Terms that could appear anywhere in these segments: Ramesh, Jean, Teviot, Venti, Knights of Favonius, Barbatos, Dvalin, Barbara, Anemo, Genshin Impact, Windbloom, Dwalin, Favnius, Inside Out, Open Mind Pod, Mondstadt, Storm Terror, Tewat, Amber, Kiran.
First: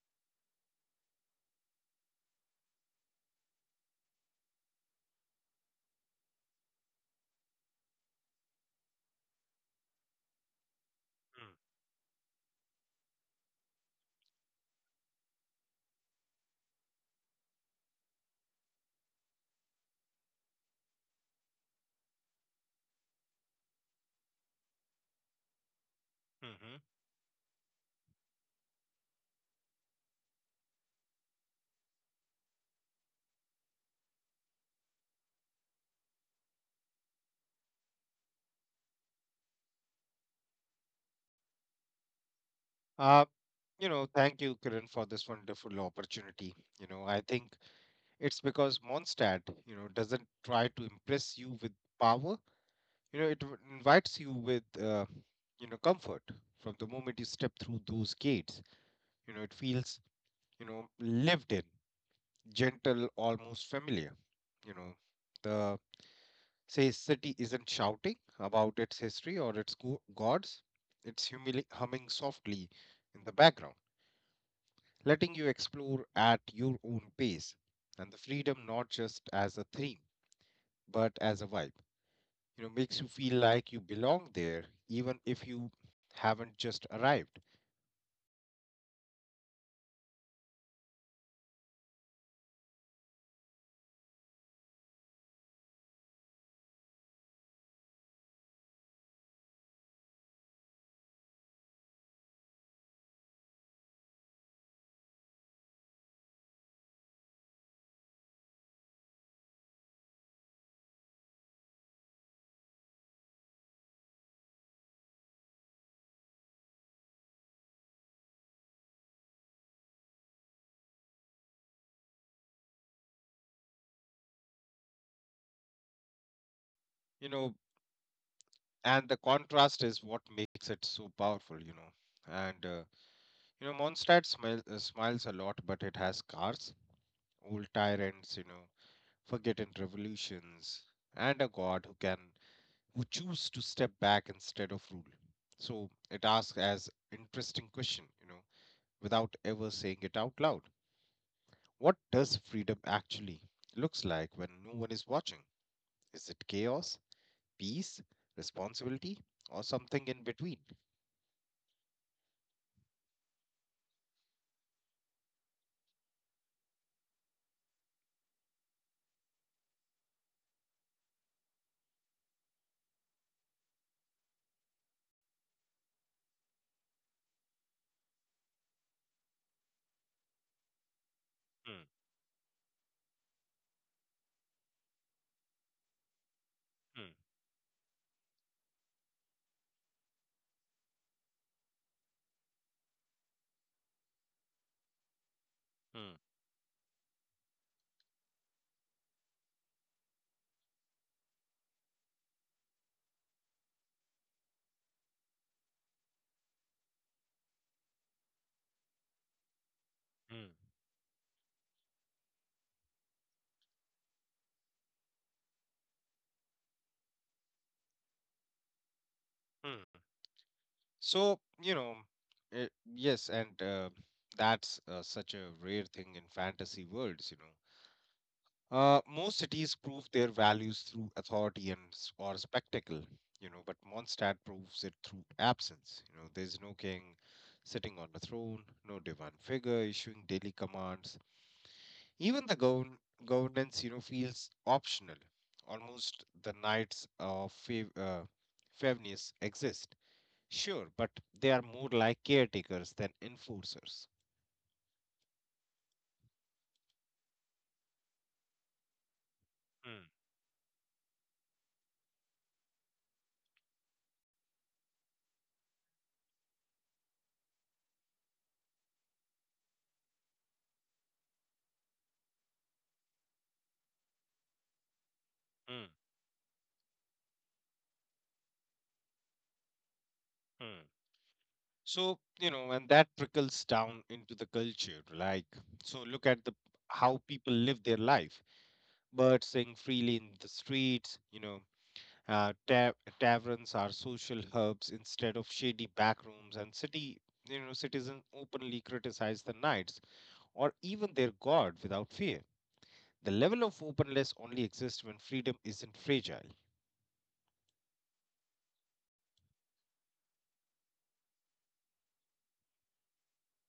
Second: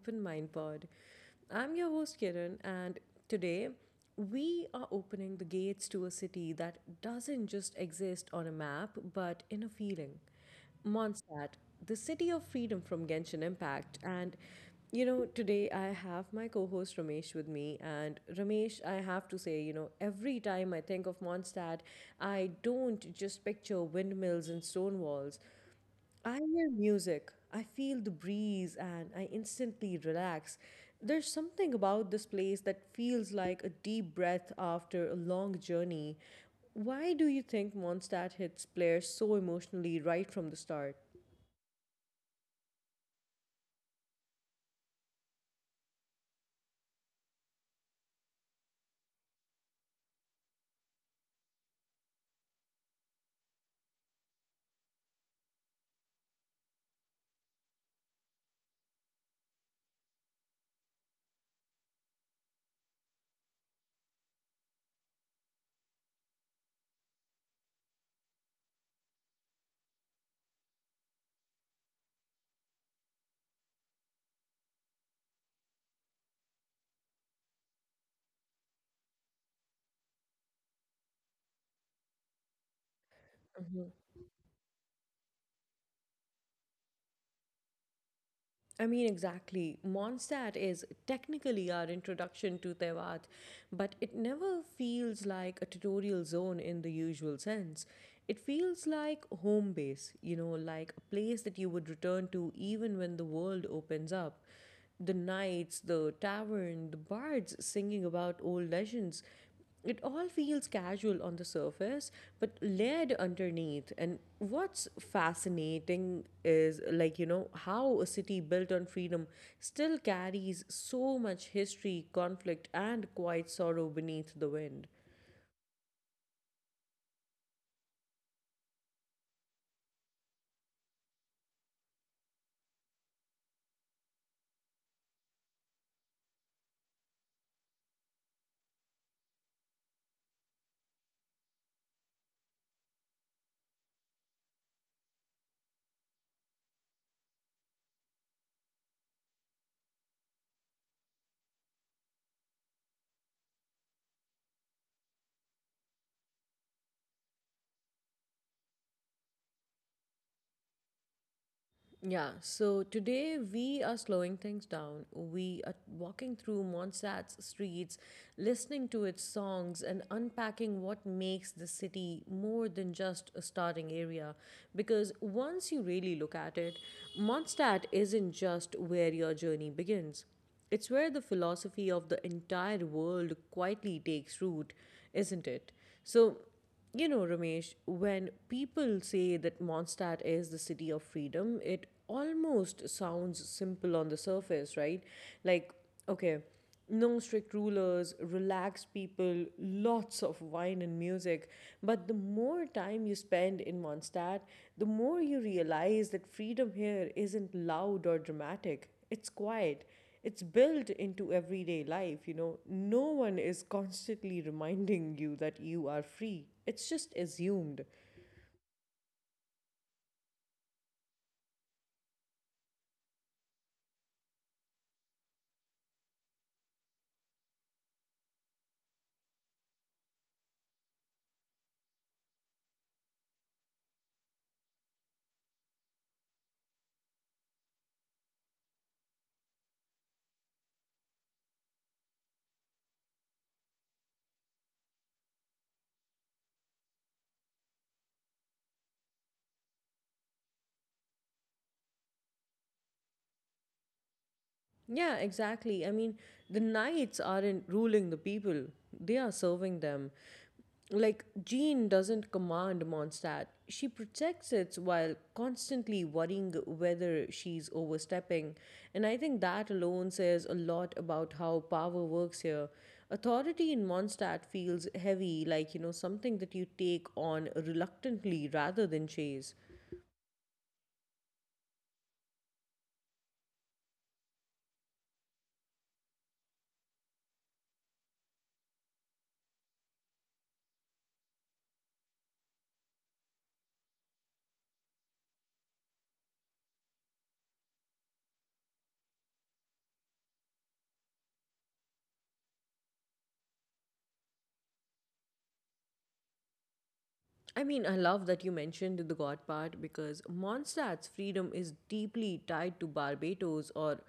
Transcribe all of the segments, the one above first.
Open Mind Pod. I'm your host Kiran, and today we are opening the gates to a city that doesn't just exist on a map but in a feeling. Mm, Mondstadt, the city of freedom from Genshin Impact. And today I have my co host Ramesh with me. And Ramesh, I have to say, you know, every time I think of Mondstadt, I don't just picture windmills and stone walls. I hear mhm. music, I feel the breeze, and I instantly relax. There's something about this place that feels like a deep breath after a long journey. Why do you think Mondstadt hits players so emotionally right from the start? Uh, Thank you, Kiran, for this wonderful opportunity. I think it's because Mondstadt, doesn't try to impress you with power. It invites you with, comfort from the moment you step through those gates. It feels, lived in, gentle, almost familiar. You know, the say city isn't shouting about its history or its gods. It's humming softly in the background, letting you explore at your own pace. And the freedom, not just as a theme, but as a vibe, makes you feel like you belong there, even if you haven't just arrived, I mean, exactly. Mondstadt is technically our introduction to Tewat, but it never feels like a tutorial zone in the usual sense. It feels like home base, you know, like a place that you would return to even when the world opens up. The knights, the tavern, the bards singing about old legends, it all feels casual on the surface, but layered underneath. And what's fascinating is, like, you know, how a city built on freedom still carries so much history, conflict, and quiet sorrow beneath the wind. you know. And the contrast is what makes it so powerful, Mondstadt smiles a lot, but it has cars, old tyrants, forgotten revolutions, and a god who choose to step back instead of rule. So it asks as interesting question, without ever saying it out loud. What does freedom actually looks like when no one is watching? Is it chaos, peace, responsibility, or something in between? Yeah, so today we are slowing things down. We are walking through Montserrat's streets, listening to its songs, and unpacking what makes the city more than just a starting area. Because once you really look at it, Montserrat isn't just where your journey begins. It's where the philosophy of the Mm, entire world quietly takes root, isn't it? So, you know, Ramesh, when people say that Mondstadt is the city of freedom, it almost sounds simple on the surface, right? Like, mm, okay, mm, no strict rulers, relaxed people, lots of wine and music. But the more time you spend in Mondstadt, the more you realize that freedom here isn't loud or dramatic. It's quiet, it's mm, built into everyday life, you know, no one is constantly reminding you that you are free. It's just assumed. mm. So, you know, uh, yes, and that's such a rare thing in fantasy worlds, Most cities prove their values through authority and or spectacle, but Mondstadt proves it through absence. There's no king sitting on a throne, no divine figure issuing daily commands. Even the governance, feels optional. Almost the knights of Favnius exist, sure, but they are more like caretakers than enforcers. Yeah, exactly. I mean, the knights aren't ruling the people, they are serving Mm, them. Like, Jean doesn't command Mondstadt. She protects it while constantly worrying whether she's overstepping. And I think that alone says a lot about how power works here. Authority in Mondstadt feels heavy, like, you know, mm, something that you take on reluctantly rather than chase. mm. So, and that trickles down into the culture, like, so look at the how people live their life. Birds sing freely in the streets, uh, ta- taverns are social hubs instead of shady back rooms, and city you know citizens openly criticize the knights or even their god without fear. The level of openness only exists when freedom isn't fragile. I mean, I love that you mentioned the God part because Mondstadt's freedom is deeply tied to Barbados, or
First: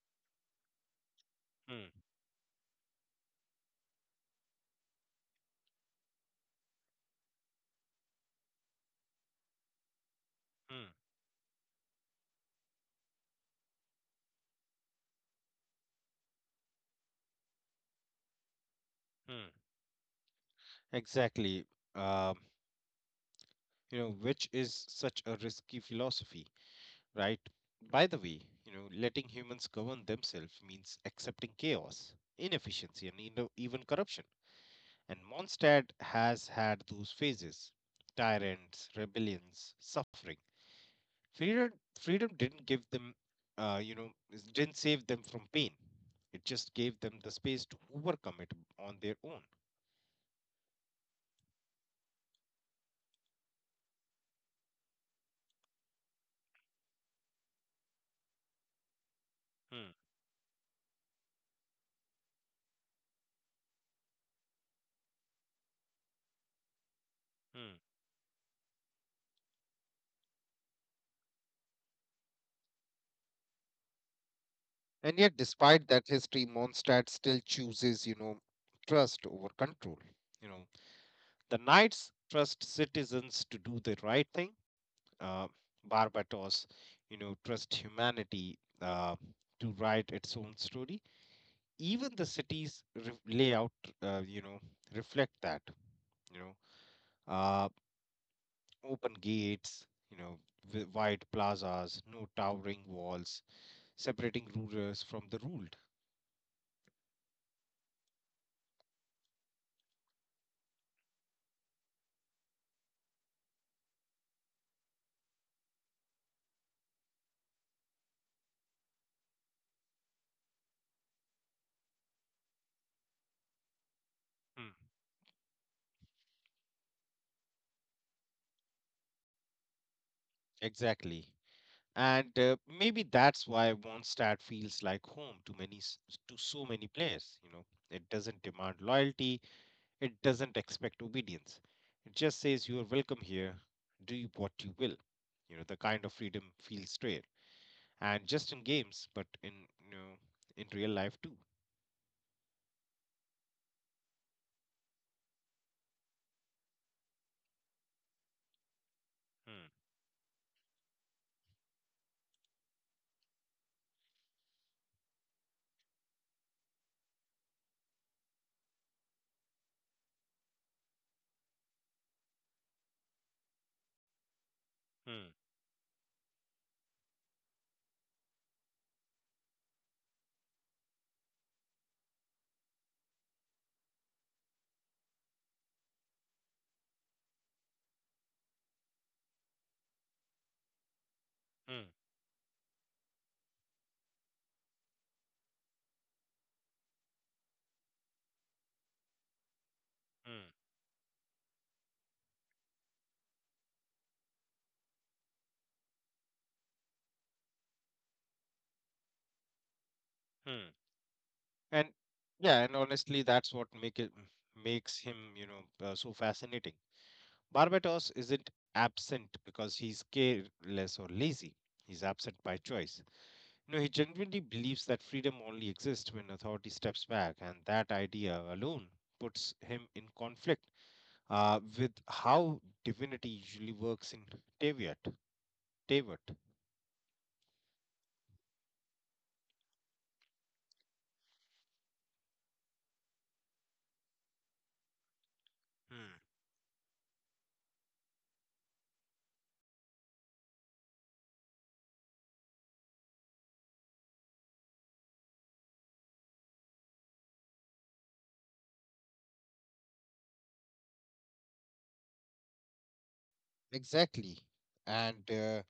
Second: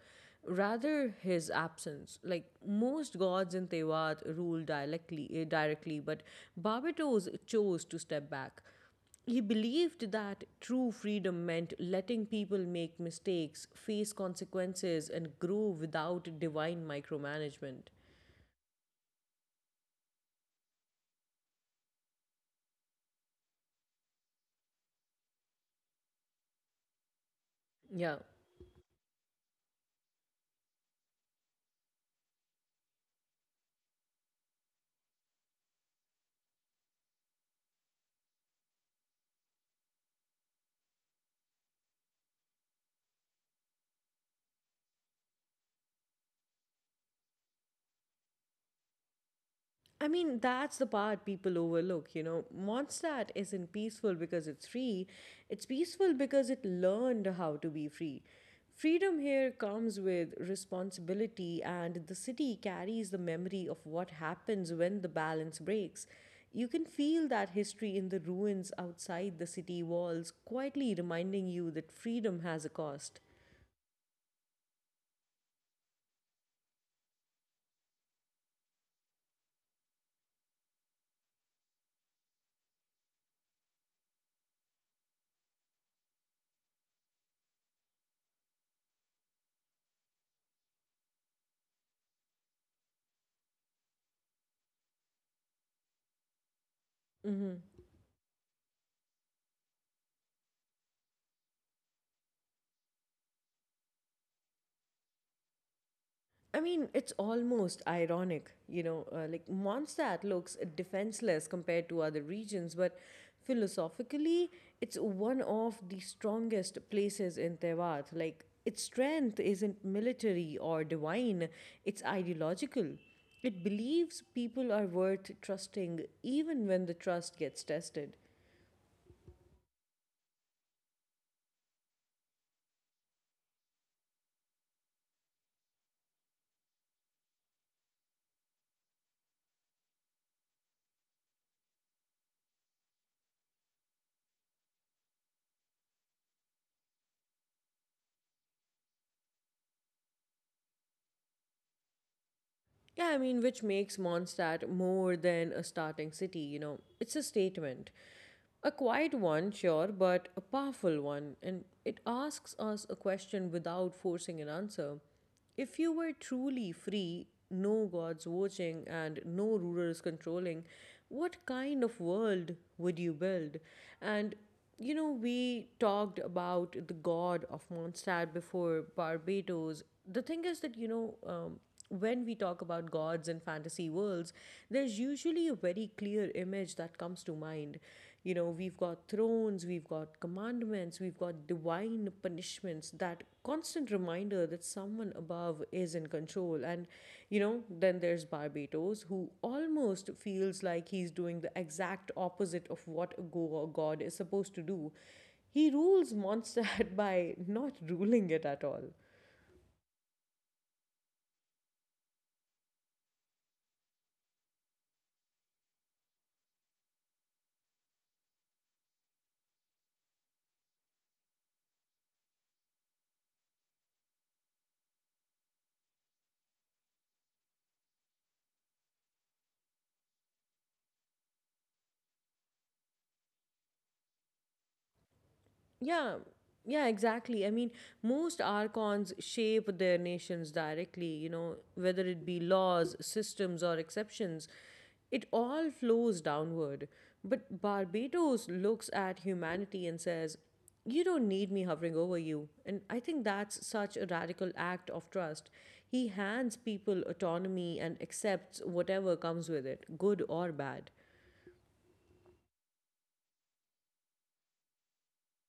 rather his Hmm, absence. Like most gods in Tewat ruled directly, directly, but Barbados chose to step back. He believed that hmm, true freedom meant letting people make mistakes, face consequences, and grow without divine micromanagement. hmm. Exactly. um, which is such a risky philosophy, right? By Yeah. the way, letting humans govern themselves means accepting chaos, inefficiency, and, even corruption. And Mondstadt has had those phases: tyrants, rebellions, suffering. Freedom, freedom didn't give them, didn't save them from pain. It just gave them the space to overcome it on their own. I mean, that's the part people overlook, you know. Mondstadt isn't peaceful because it's free, it's peaceful because it learned how to be free. Freedom here Hmm, comes with responsibility, and the city carries the memory of what happens when the balance breaks. You can feel that hmm. history in the ruins outside the city walls, quietly reminding you that freedom has a cost. And yet, despite that history, Mondstadt still chooses, trust over control. You know, The Knights trust citizens to do the right thing. Uh, Barbados, trust humanity to write its own story. Even the city's layout, uh, you know, reflect that. You know, uh, Mm-hmm. open gates, wide plazas, no towering walls separating rulers from the ruled. I mean, it's almost ironic, you know, like Mondstadt looks defenseless compared to other regions, but philosophically, it's one of the strongest places in Tevat. Like, its strength isn't military or divine, it's ideological. It Hmm, believes people are worth trusting even when the trust gets tested. Exactly. And maybe that's why Mondstadt feels like home to many to so many players, It doesn't demand loyalty. It doesn't expect obedience. It just says you are welcome here, do what you will. The kind of freedom feels rare. And just in games, but in, you know in real life too. Yeah, I mean, which makes Mondstadt more than a starting city, you know. It's a statement. A quiet Hmm. one, sure, but a powerful one. And it asks us a question without forcing an answer. If you were truly free, no gods watching, and no rulers controlling, what kind of world would you build? And Hmm. we talked about the god of Mondstadt before Barbados. The thing is that, you know, when we talk about gods and fantasy worlds, there's usually a very clear image that comes to mind. You know, we've got thrones, we've got commandments, we've got Hmm. divine punishments, that constant reminder that someone above is in control. And, you know, then there's Barbados, who almost feels Hmm. like he's doing the exact opposite of what a god is supposed to do. He rules Mondstadt by not ruling it at all. Hmm. And yeah, and honestly that's what make it makes him, so fascinating. Barbatos isn't absent because he's careless or lazy. He's absent by choice. No, he genuinely believes that freedom only exists when authority steps back, and that idea alone puts him in conflict with how divinity usually works in Teviot. Yeah, Teviot. yeah, exactly. I mean, most archons shape their nations directly, you know, whether it be laws, systems, or exceptions. It all Hmm. flows downward. But Barbados looks at humanity and says, "You don't need me hovering over you." And I think that's such a radical act of trust. He hands people autonomy and accepts whatever comes with it, good or bad. Exactly. And, uh,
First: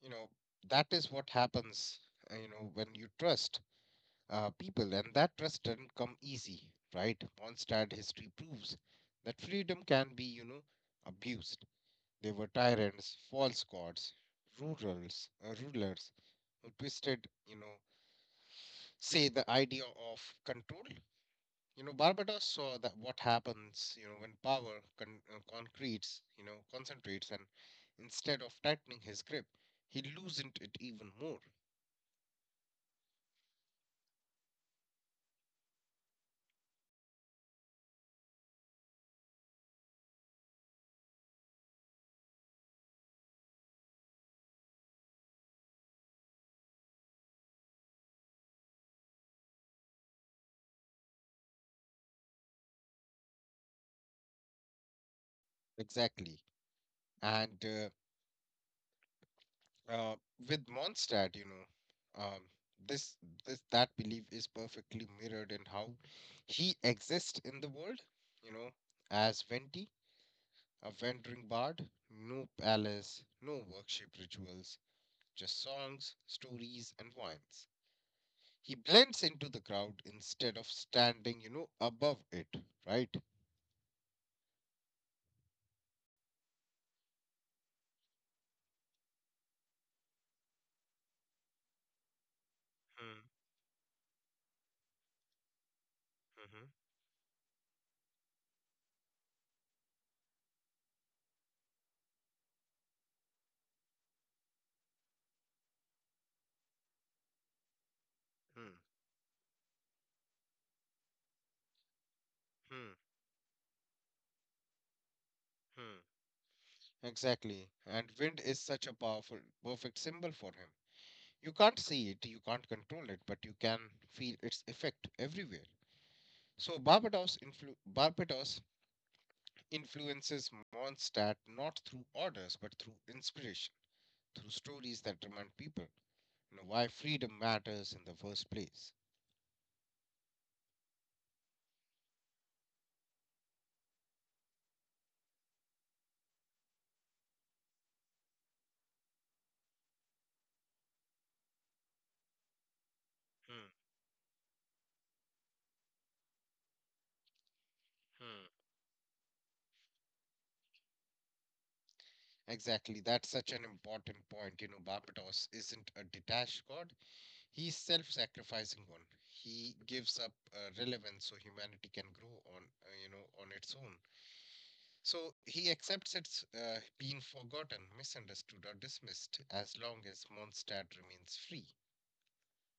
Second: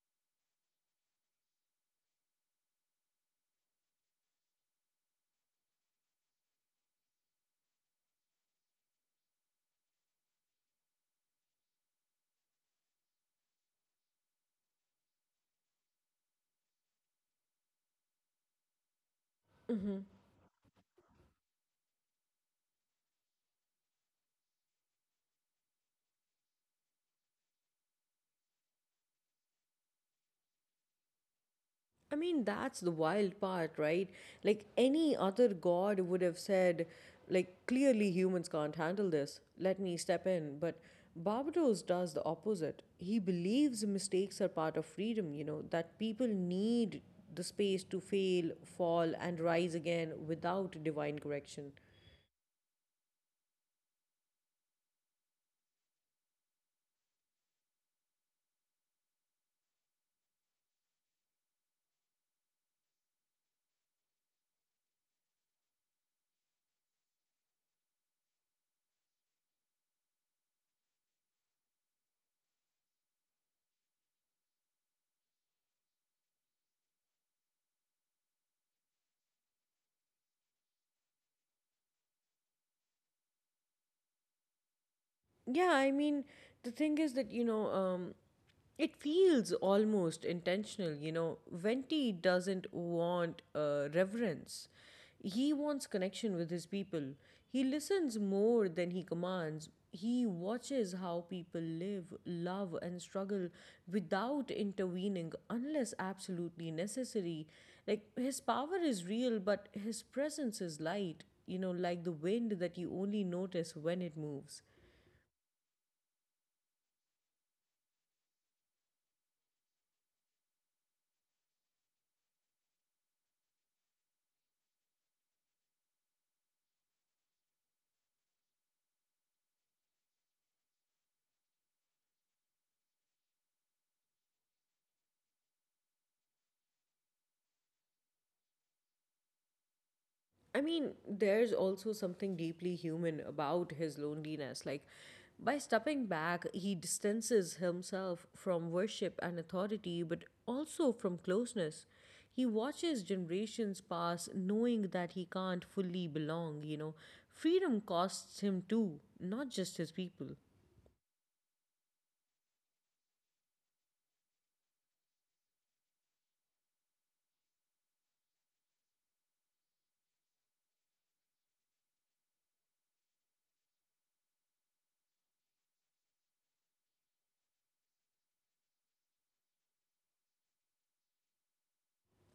you know, that is what happens, when you trust people, and that trust doesn't come easy, right? Mondstadt history proves that freedom can be, abused. They were tyrants, false gods, rulers who twisted, you know, say the idea of control. Barbados saw that what happens, when power concentrates, and instead of tightening his grip, he loosened it even more. I mean, that's the wild part, right? Like, any other god would have said, like, clearly humans can't handle this. Let me step in. But Barbados does the opposite. He believes mistakes are part of freedom, you know, that people need the space to fail, fall, and rise again without divine correction. Exactly, and uh, uh, with Mondstadt, you know, this this that belief is perfectly mirrored in how he exists in the world. You know, as Venti. A wandering bard? No palace, no worship rituals, just songs, stories, and wines. He blends into the crowd instead of standing, above it, right? Yeah, I mean, the thing is that, you know, it feels almost intentional. You know, Venti doesn't Hmm. want reverence, he wants connection Hmm. with his people. He listens more than he commands. He watches how people live, love, and struggle without intervening unless absolutely necessary. Like, his Hmm. power is real, but his presence is light, you know, like the wind Hmm. that you only notice when it moves. Hmm. Exactly. And wind is such a powerful, perfect symbol for him. You can't see it, you can't control it, but you can feel its effect everywhere. So Barbados, Barbados influences Mondstadt not through orders but through inspiration, through stories that remind people, why freedom matters in the first place. I mean, there's also something deeply human about his loneliness. Like, by stepping back, he distances himself from worship and authority, but also from closeness. He watches Hmm. generations pass knowing that he can't fully belong, you know. Freedom Hmm. costs him too, not just his people. Exactly, that's such an important point. Barbados isn't a detached god, he's self sacrificing one. He gives up relevance so humanity can grow on, on its own. So he accepts its being forgotten, misunderstood, or dismissed as long as Mondstadt remains free.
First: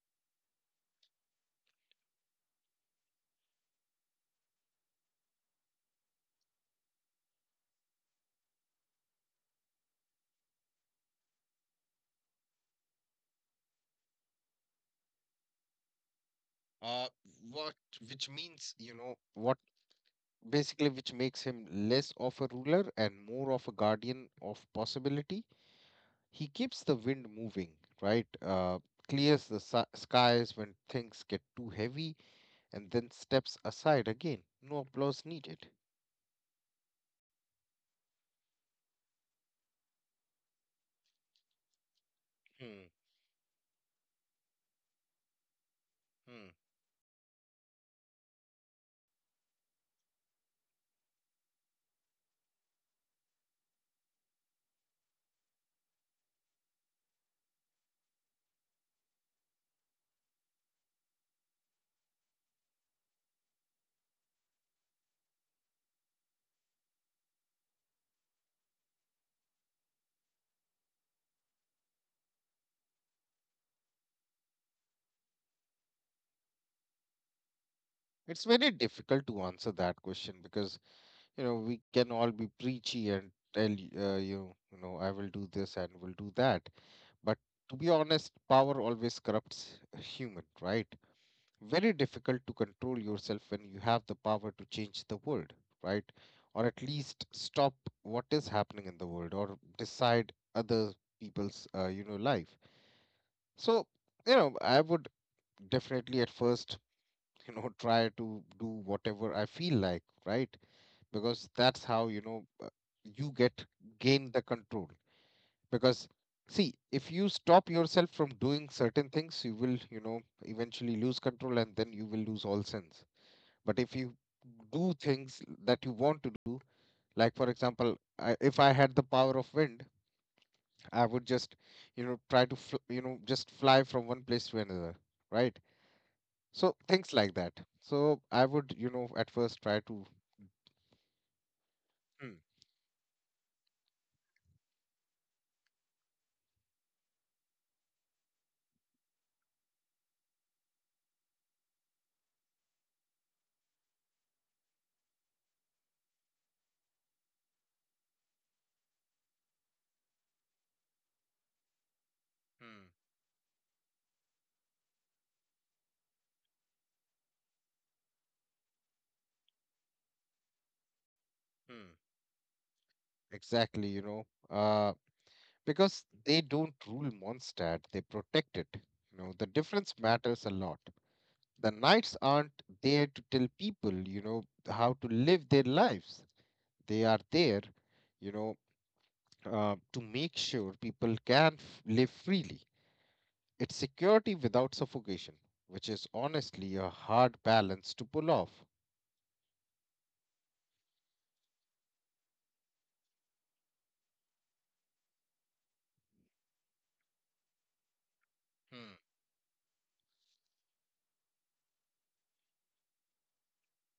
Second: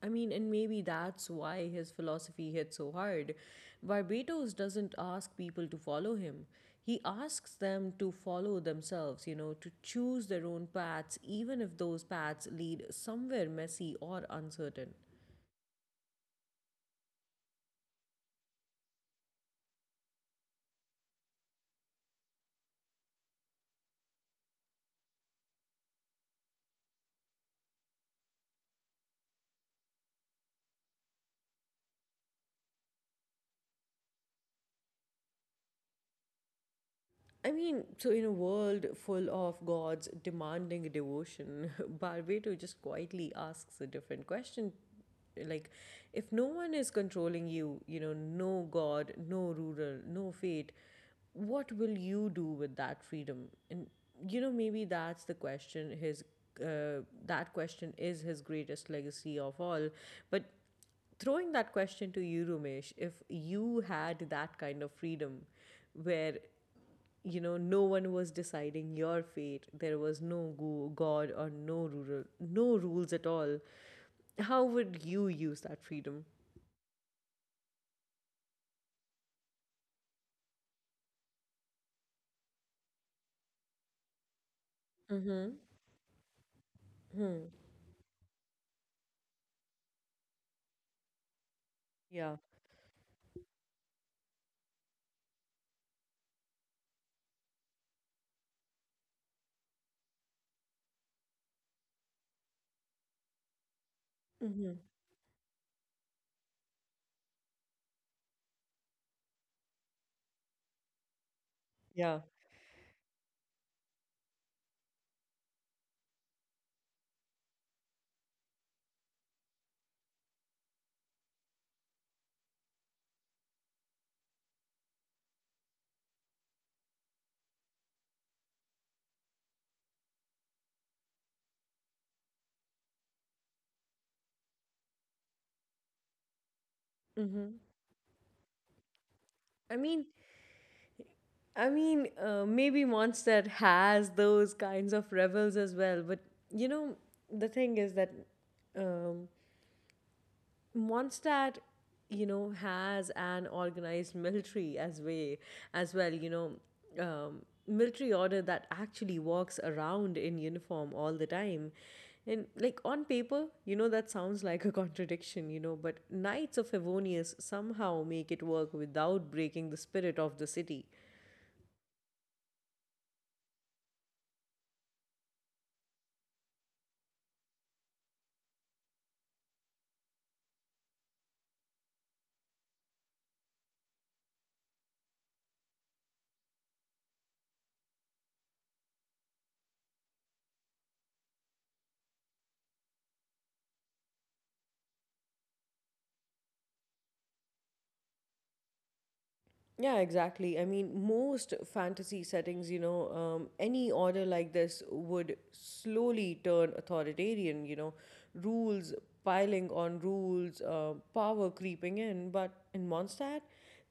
I mean, and maybe that's why his philosophy hit so hard. Barbados doesn't ask people to follow him. He asks them to follow themselves, you know, to choose their own paths, even if those paths lead somewhere messy or uncertain. Uh, what, which means, you know, what basically which makes him less of a ruler and more of a guardian of possibility. He keeps the wind moving, right? Clears the skies when things get too heavy, and then steps aside again. No applause needed. I mean, so in a world full of gods demanding devotion, Barbato hmm. just quietly asks a different question. Like, if Hmm. no one is controlling you, you know, no god, no ruler, no fate, what will you do with that freedom? And, you know, maybe that's the question his. That question is his greatest legacy of all. But throwing that question to you, Ramesh, if you had that kind of freedom where you know no one was deciding your fate, there was no god or no rural, no rules at all, how would you use that freedom? It's very difficult to answer that question because, we can all be preachy and tell you know I will do Mm-hmm. this and will do that, but Hmm. to be honest, power always corrupts a human, right? Very Yeah. difficult to control yourself when you have the power to change the world, right? Or at least stop what is happening in the world, or decide other people's, life. So, Mm-hmm. I would definitely at first, try to do whatever I feel like, right? Because that's how, Yeah. you know, you get gain the control. Because see, if you stop yourself from doing certain things, you will, eventually lose control, and then you will lose all sense. But if you do things that you want to do, like for example, if I had the power of wind, I would just, try to, just fly from one place to another, right? So things like that. Mm-hmm. So I would, at first try i to. mean i mean Hmm. uh, maybe monster has those kinds of rebels as well, but you know, the thing is that, um, Mondstadt, you know, has an organized military as way as well. You know, military order that actually walks around in uniform all the time. And Hmm. like on paper, you know that sounds like a contradiction, you know, but Knights of Evonius somehow make it work without breaking the spirit of the city. Hmm. Exactly, uh, because they don't rule Mondstadt, they protect it. The difference matters a lot. The knights aren't there to tell people, how to live their lives. They are there, you know, to make sure people can live freely. It's security without suffocation, which is honestly a hard balance to pull off. Yeah, exactly. I mean, most fantasy settings, you know, any order like this would slowly turn authoritarian, you know, Hmm. rules piling on rules, power creeping in. But in Mondstadt,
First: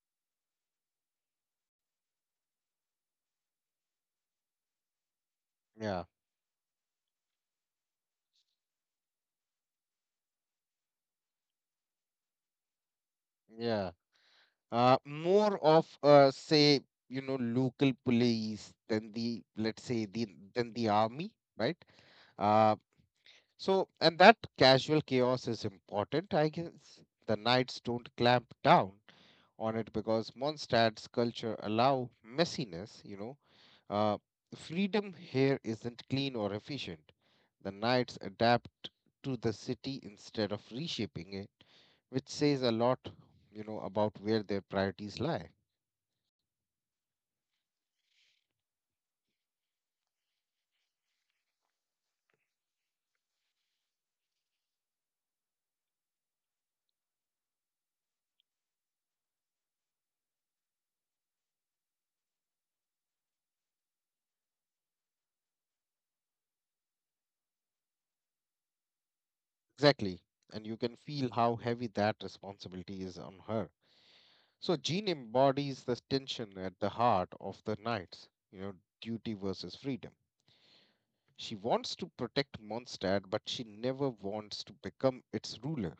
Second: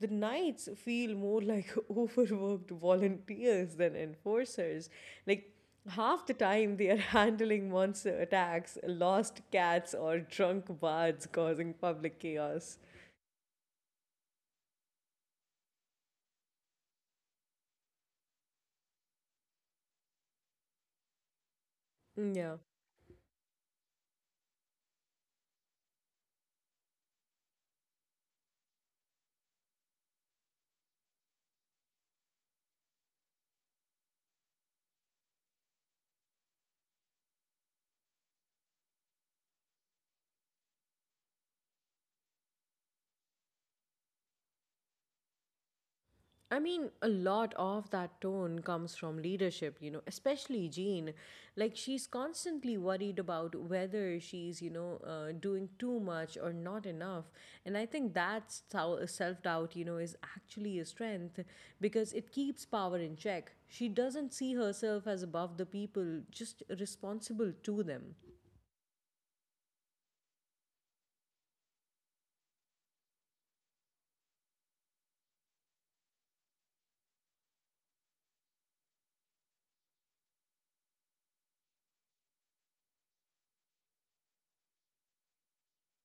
the knights feel more like overworked volunteers than enforcers. Like, Yeah, half the time they are handling monster attacks, lost cats, or drunk bards causing public chaos. yeah. More of, local police than, the let's say, the than the army, right? Mm, yeah. Uh, so and that casual chaos is important, I guess. The knights don't clamp down on it because Mondstadt's culture allow messiness, Uh, Freedom here isn't clean or efficient. The knights adapt to the city instead of reshaping it, which says a lot, about where their priorities lie. I mean, a lot of that tone comes from leadership, you know, especially Jean. Like, she's constantly worried about whether she's, you know, doing too much or not enough. And I think that self doubt, you know, is actually a strength because it keeps power in check. She doesn't see herself as above the people, just responsible to them. Exactly. And you can feel how heavy that responsibility is on her. So Jean embodies the tension at the heart of the knights, duty versus freedom. She wants to protect Mondstadt, but she never wants to become its ruler.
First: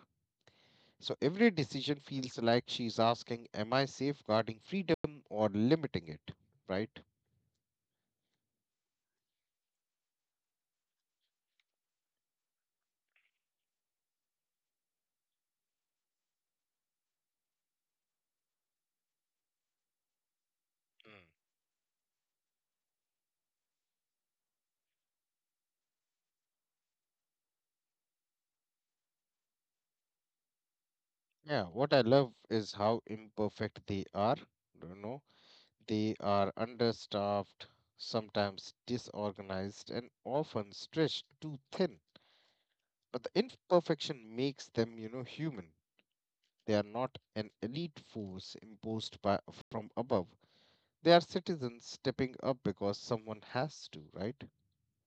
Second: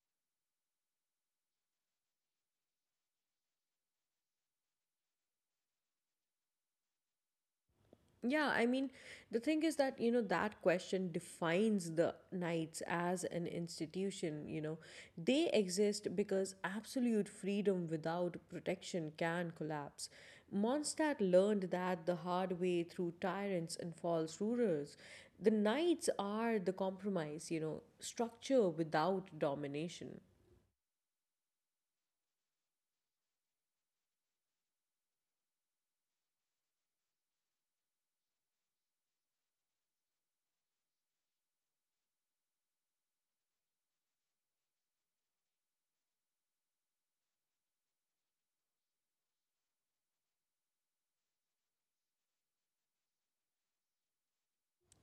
So every decision feels like she's asking, am I safeguarding freedom or limiting it? Right? Yeah, I mean, the thing is that, you know, that question defines the Knights as an institution, you know. They exist because absolute freedom without protection can collapse. Mondstadt Mm. learned that the hard way through tyrants and false rulers. The Knights are the compromise, you know, structure without domination. Yeah, what I love is how imperfect they are. You know, they are understaffed, sometimes disorganized, and often stretched too thin. But the imperfection makes them, human. They are not an elite force imposed by from above. They are citizens stepping up because someone has to, right?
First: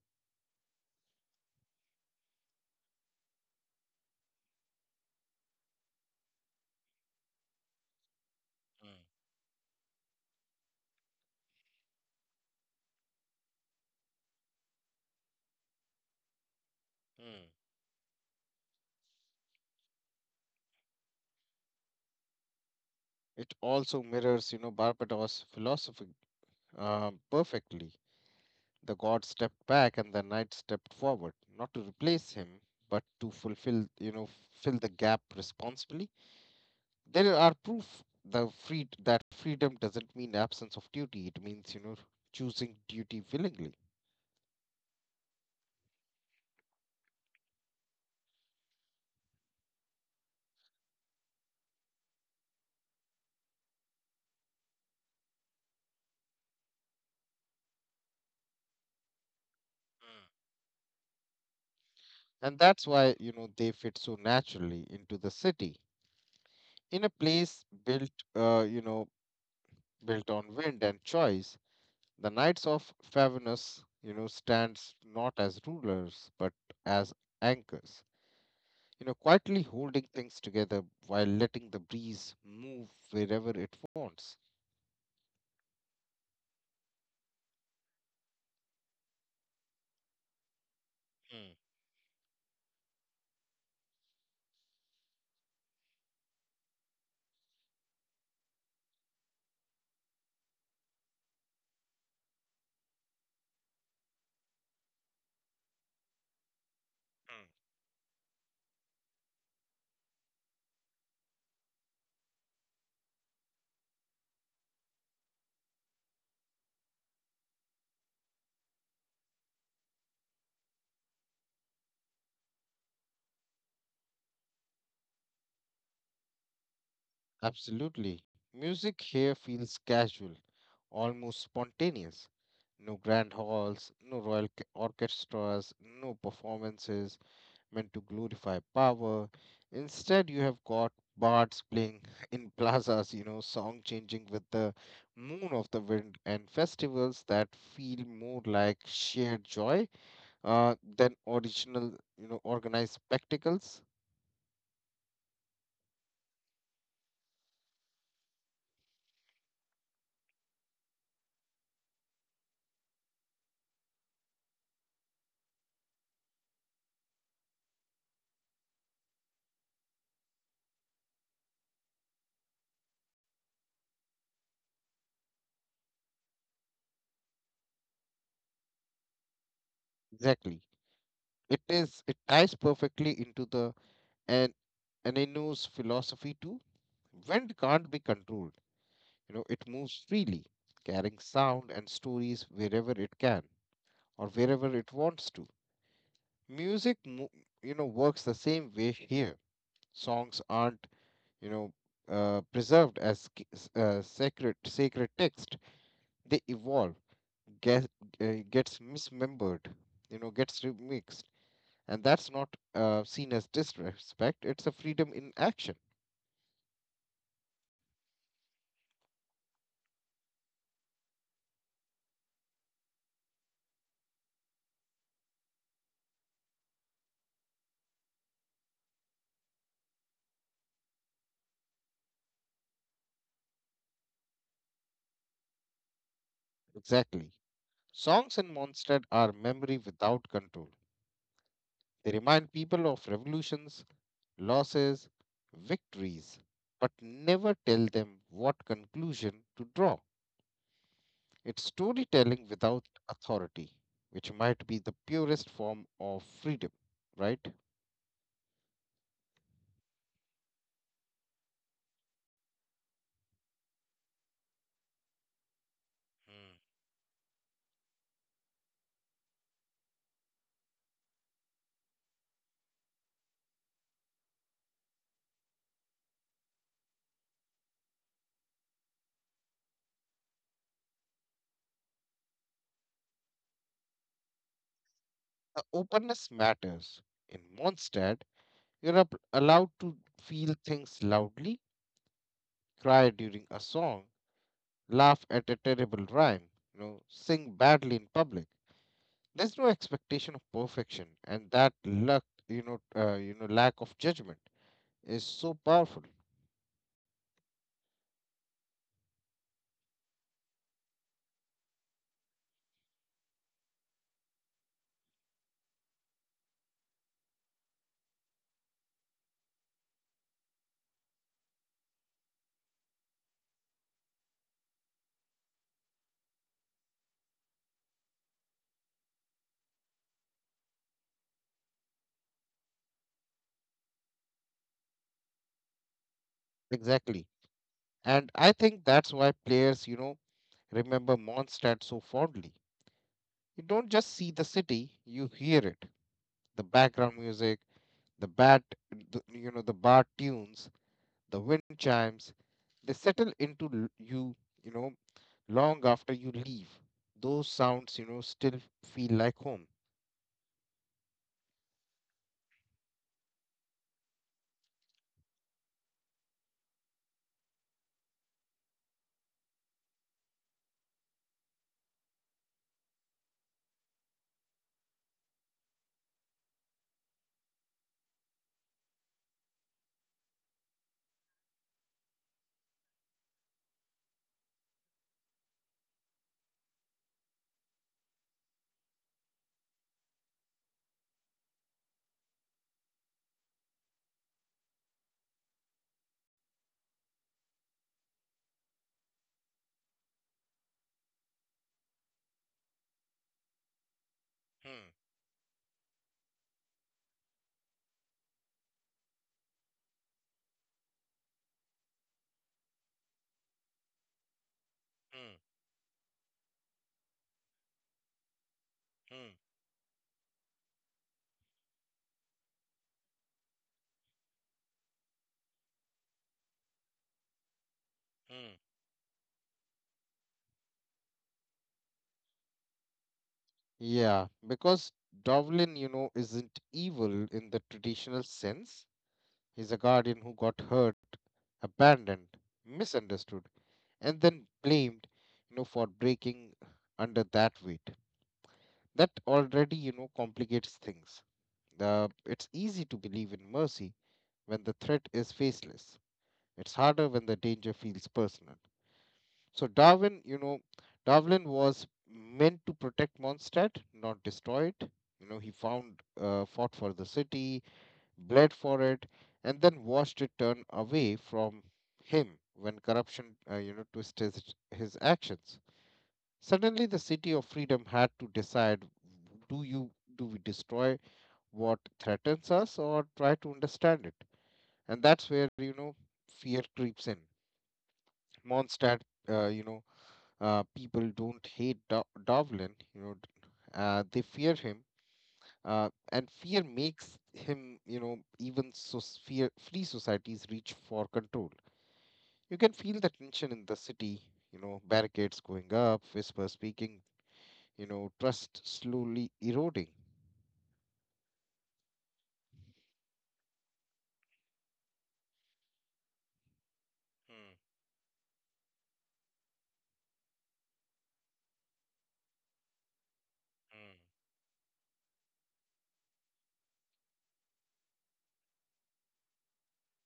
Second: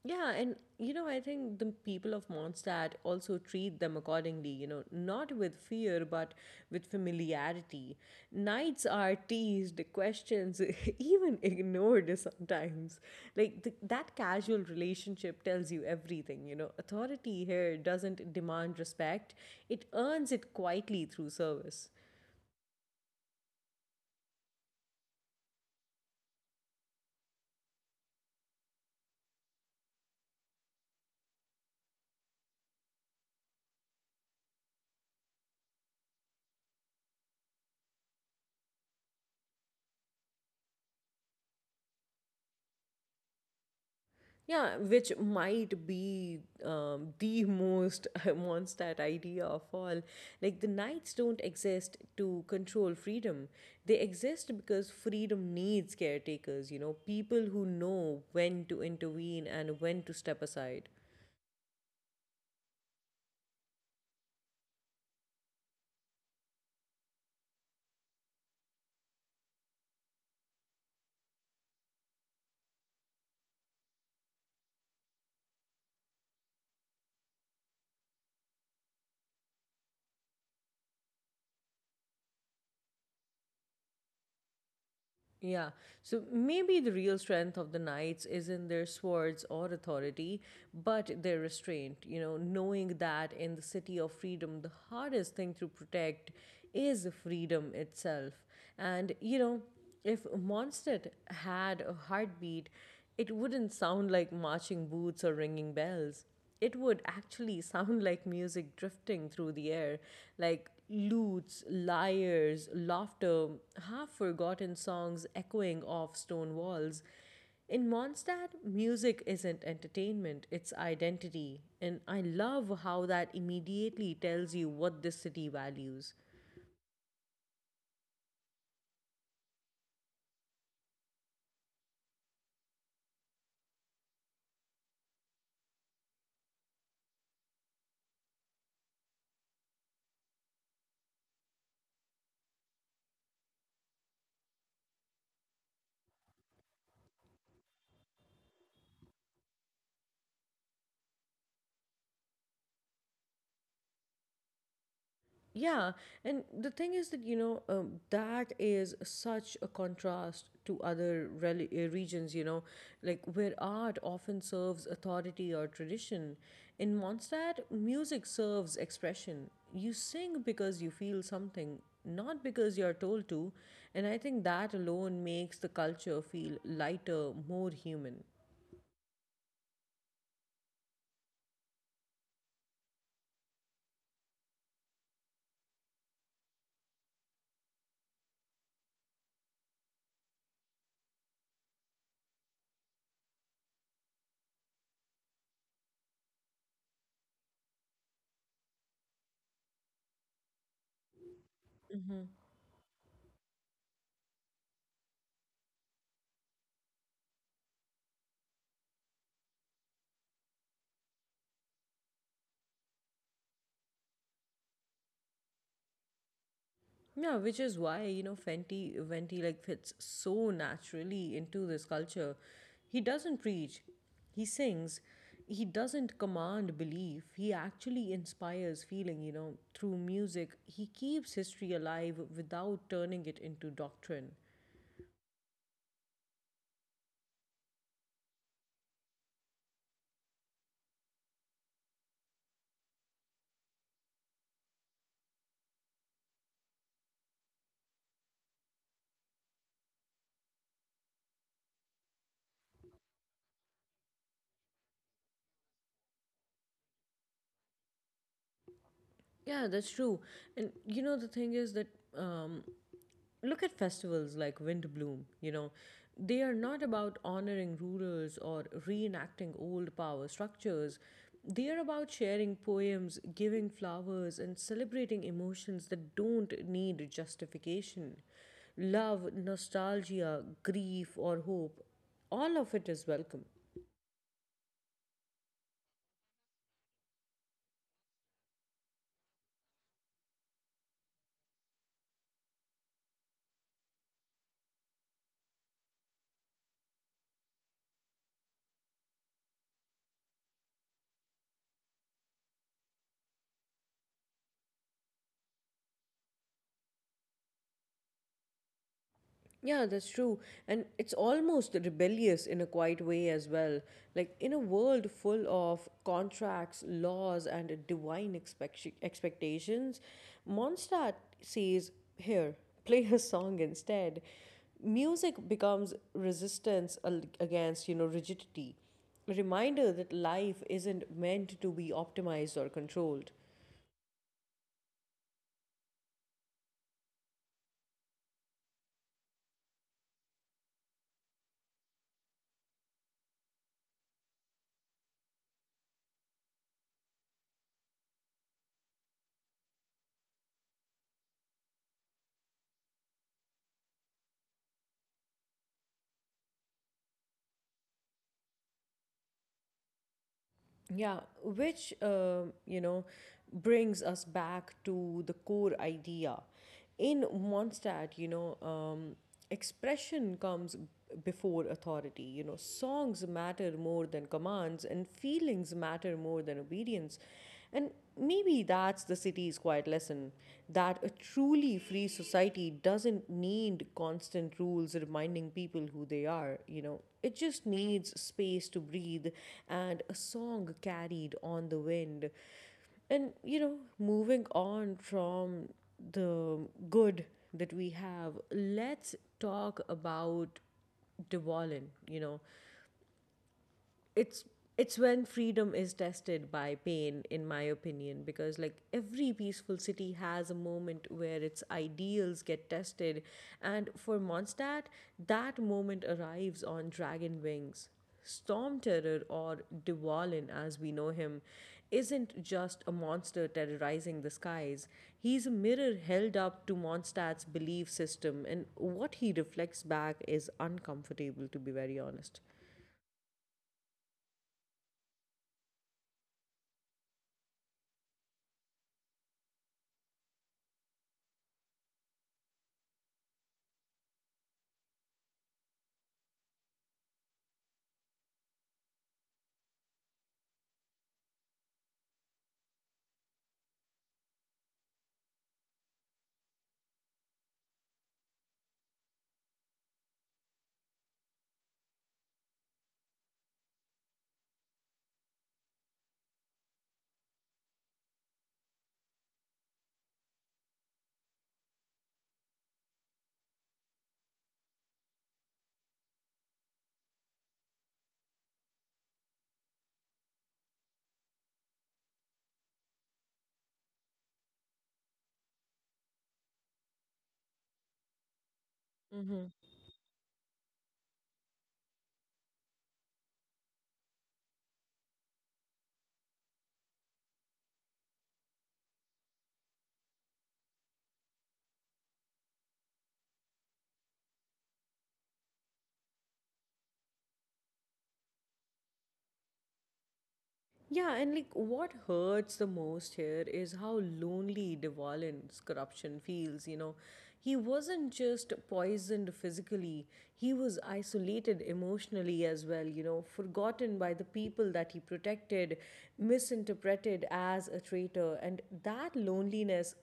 Yeah, and you know, I think the people of Mondstadt also treat them accordingly, you know, not with fear, but with familiarity. Knights Mm, are teased, questions, even ignored sometimes. Like that casual relationship tells you everything, you know. Authority mm, here doesn't demand respect, it earns it quietly through service. It also mirrors, Barbados' philosophy perfectly. The god stepped back and the knight stepped forward, not to replace him, but to fulfill, fill the gap responsibly. There are proof the free that freedom doesn't mean absence of duty. It means, choosing duty willingly, Yeah, which might be the most Mondstadt idea of all. Like, the knights don't exist to control freedom. They exist because freedom needs caretakers, you know, people who know when to intervene and when to step aside. and that's why, they fit so naturally into the city. In a place built, built on wind and choice, the knights of Favenus, stands not as rulers but as anchors, quietly holding things together while letting the breeze move wherever it wants. Yeah. So maybe the real strength of the knights is in their swords or authority, but their Mm, restraint, you know, knowing that in the city of freedom, the hardest thing to protect is freedom itself. And, you know, if Mondstadt had a heartbeat, it wouldn't sound like marching boots or ringing bells, it would mm. actually sound like music drifting through the air, like lutes, lyres, laughter, half forgotten songs echoing off stone walls. In Mondstadt, music isn't entertainment, it's identity. And I love how that immediately tells you what this city values. Absolutely. Music here feels casual, almost spontaneous. No grand halls, no orchestras, no performances meant to glorify power. Instead, you have got bards playing in plazas, song changing with the moon of the wind, and festivals that feel more like shared joy, than original, organized spectacles. Yeah, and the thing is that, that is such a contrast to other regions, you know, like where art often serves authority or tradition. In Mondstadt, music serves expression. You sing because you feel something, not because you're told to. And I think that alone makes the culture feel lighter, more human. Exactly. It is. It ties perfectly into the and Aninu's philosophy too. Wind can't be controlled. It moves freely, carrying sound and stories wherever it can, or wherever it wants to. Music works the same way here. Songs aren't you know preserved as c- s- sacred sacred text. They evolve, get, gets mismembered, gets remixed, and that's not seen as disrespect. It's a freedom in action. Yeah, which is why, Fenty like fits so naturally into this culture. He doesn't preach, he sings, he doesn't command belief, he actually inspires feeling, you know, through music. He keeps history alive without turning it into doctrine. Exactly. Songs in Monstead are memory without control. They remind people of revolutions, losses, victories, but never tell them what conclusion to draw. It's storytelling without authority, which might be the purest form of freedom, right? Yeah, that's true. And you know, the thing is that um, look at festivals like Windbloom, you know, they are Mm. not about honoring rulers or reenacting old power structures. They are about sharing poems, giving flowers, and celebrating emotions that don't need justification. Love, nostalgia, grief, or hope, all of it is welcome. The openness matters. In Mondstadt, you're allowed to feel things loudly, cry during a song, laugh at a terrible rhyme, sing badly in public. There's no expectation of perfection, and that luck, you know, lack of judgment is so powerful. Yeah, that's true. And it's almost rebellious in a quiet way as well. Like in a world full of contracts, laws, and divine expectations, Mondstadt says, "Here, play a song instead." Music becomes resistance against, you know, rigidity. A reminder that life isn't meant to be optimized or controlled. Exactly, and I think that's why players, remember Mondstadt so fondly. You don't just see the city, you hear it. The background music, the bat, the, the bar tunes, the wind chimes, they settle into you long after you leave. Those sounds, still feel like home. Yeah, which, you know, brings us back to the core idea. In Mondstadt, expression comes before authority. You know, songs matter more than commands, and feelings matter more than obedience. And maybe that's the city's quiet lesson that a truly free society doesn't need constant rules reminding people who they are, you know. It just needs space to breathe and a song carried on the wind. And, you know, moving on from the good that we have, let's talk about Devolin, you know, it's Hmm, it's when freedom is tested by pain in my opinion, because like every peaceful city has a moment where its ideals get tested, and for Mondstadt hmm, that moment arrives on dragon wings. Storm Terror, hmm, or Dwalin as we know him, isn't just a monster terrorizing the skies. He's a mirror held up to Mondstadt's belief system, hmm. and what he reflects back is uncomfortable, to be very honest. Yeah, because Dovlin, isn't evil in the traditional sense. He's a guardian who got hurt, abandoned, misunderstood, and then blamed, for breaking under that weight. That already, complicates things. The It's easy to believe in mercy when the threat is faceless. It's harder when the danger feels personal. So Darwin, Darwin was meant to protect Mondstadt, not destroy it. He found fought for the city, bled for it, and then watched it turn away from him when corruption twisted his actions. Suddenly, the city of freedom had to decide, do you do we destroy what threatens us or try to understand it? And that's where, fear creeps in. Mondstadt, uh, you know, people don't hate Dovlin, you know, d- they fear him, and fear makes him, you know, even so fear. Free societies reach for control. You can feel the tension in the city, barricades going up, whispers speaking, trust slowly eroding. Yeah, and like what hurts the most here is how lonely De Valence corruption feels, you know. Mm, He wasn't just poisoned physically, he was isolated emotionally as well, you know, forgotten by the people that he protected, misinterpreted as a traitor, and that loneliness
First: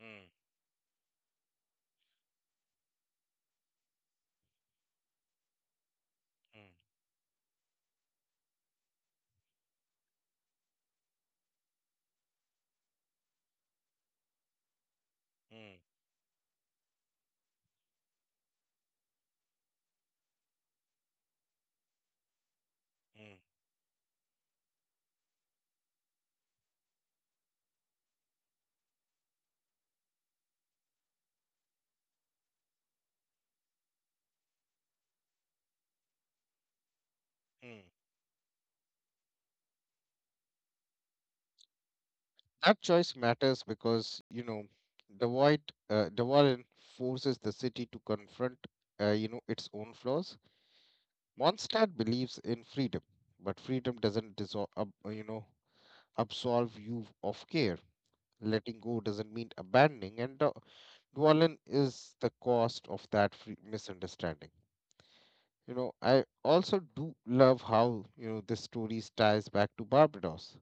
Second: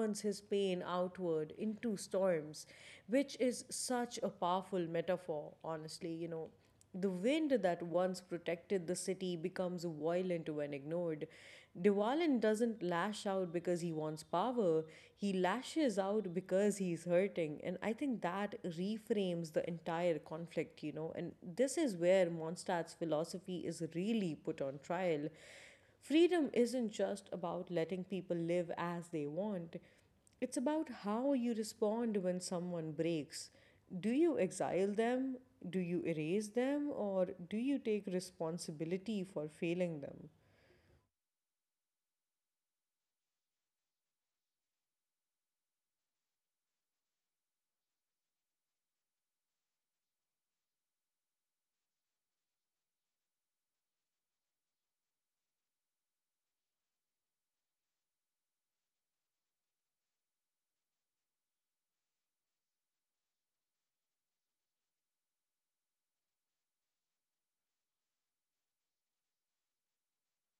mm, mm, his pain outward into storms, which is such a powerful metaphor, honestly, you know, the wind that once protected the city becomes violent when ignored. Dewalin doesn't lash out because he wants power, he mm, mm, lashes out because he's hurting. And I think that reframes the entire conflict, you know. And this is where Mondstadt's mm, philosophy is really put on trial. Freedom isn't just about letting people live as they want. It's about how you respond when someone breaks. Do you exile them? Do you erase them? Or do you mm. take responsibility for failing them? That choice matters because, the void, the Warren forces the city to confront, its own flaws. Mondstadt believes in freedom, but freedom doesn't dissolve, ab- you know, absolve you of care. Letting go doesn't mean abandoning, and the Dwalin is the cost of that free misunderstanding. You know, I also do love how, the story ties back to Barbados.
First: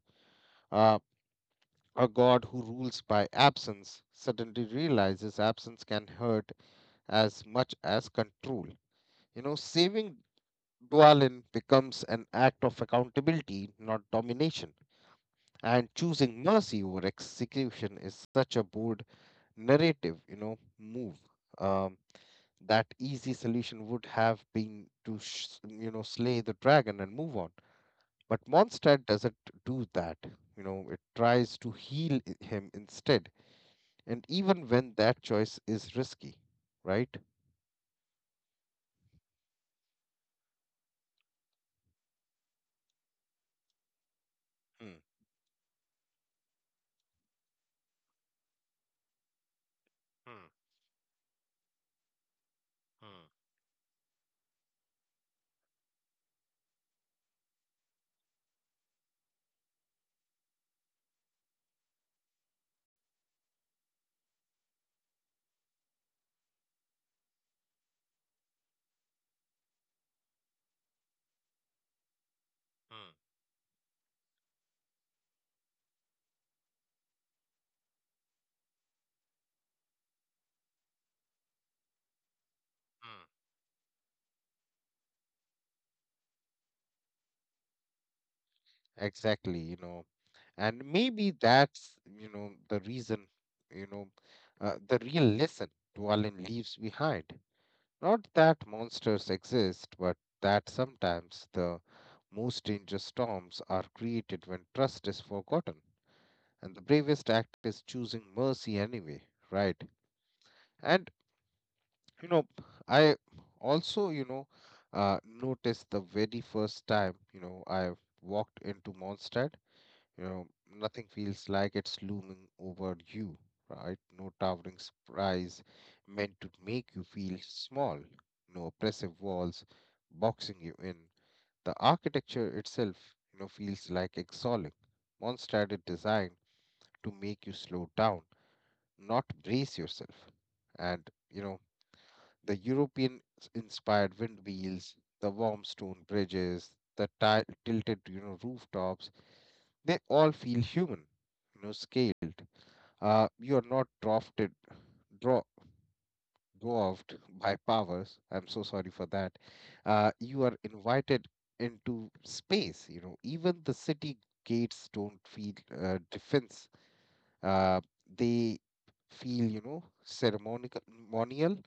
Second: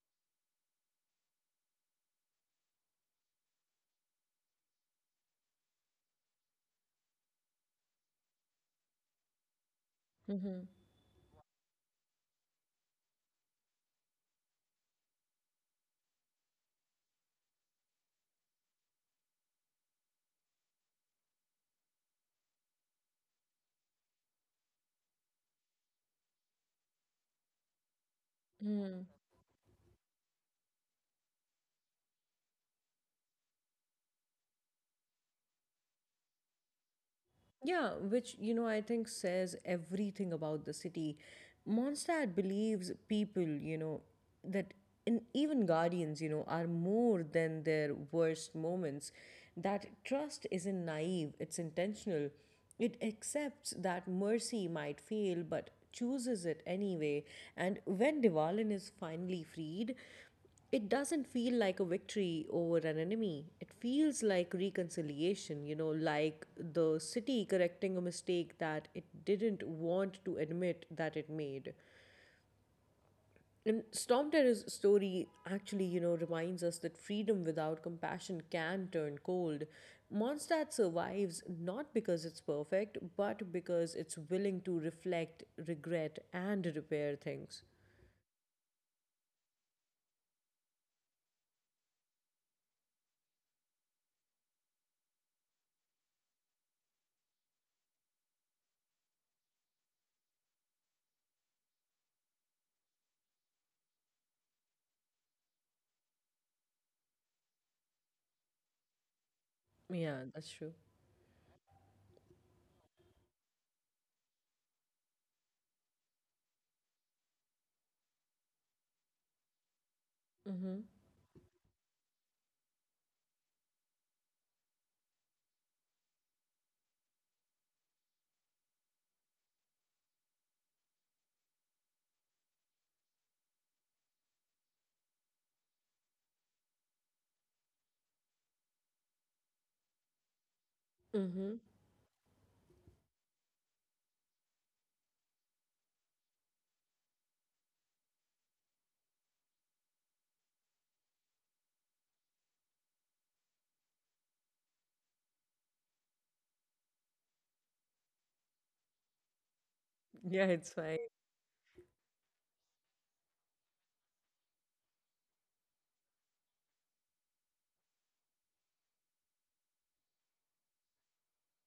Uh, a god who rules by absence suddenly realizes absence can hurt as much as control. You know, saving Dwalin becomes an act of accountability, not domination. And choosing mercy over execution is such a bold narrative, move. Um, that easy solution would have been to, slay the dragon and move on. But Mondstadt doesn't do that. You know, it tries to heal him instead. And even when that choice is risky, right? Yeah, which, you know, I think says everything about the city. Mondstadt believes people, you know, that Mm, in, even guardians, you know, are more than their worst moments. That mm, trust isn't naive, it's intentional. It mm, accepts that mercy might fail, but chooses it anyway. And when Devalin is finally freed, it doesn't feel like a victory over an enemy. It feels like reconciliation, you know, like the city correcting a mistake that it didn't want to admit that it made. mm, And Storm Terror's story actually, you know, reminds us that freedom without compassion can turn cold. Mondstadt survives not because it's perfect, mm. but because it's willing to reflect, regret, and repair things. Exactly, you know. And maybe that's, the reason, you know, the real lesson Dwalin leaves behind. Not that monsters exist, but that sometimes the most dangerous storms are created when trust is forgotten, and the bravest act is choosing mercy anyway, right? Yeah, that's true. And you know, I also, noticed the very first time, I walked into Mondstadt, you know Mm-hmm. nothing feels like it's looming over you, right? No towering surprise meant to make you feel small, no oppressive walls boxing you in. The architecture itself, feels like exhaling. Mondstadt is designed to make you slow down, not brace yourself. And, you Mm-hmm. know, the European inspired wind wheels, the warm stone bridges, the tilted, rooftops, they all feel human, scaled. You are not draw, dwarfed by powers. I'm so sorry for that. You Yeah, are it's fine. invited into space, you know, even the city gates don't feel defense. Uh, they feel, ceremonial.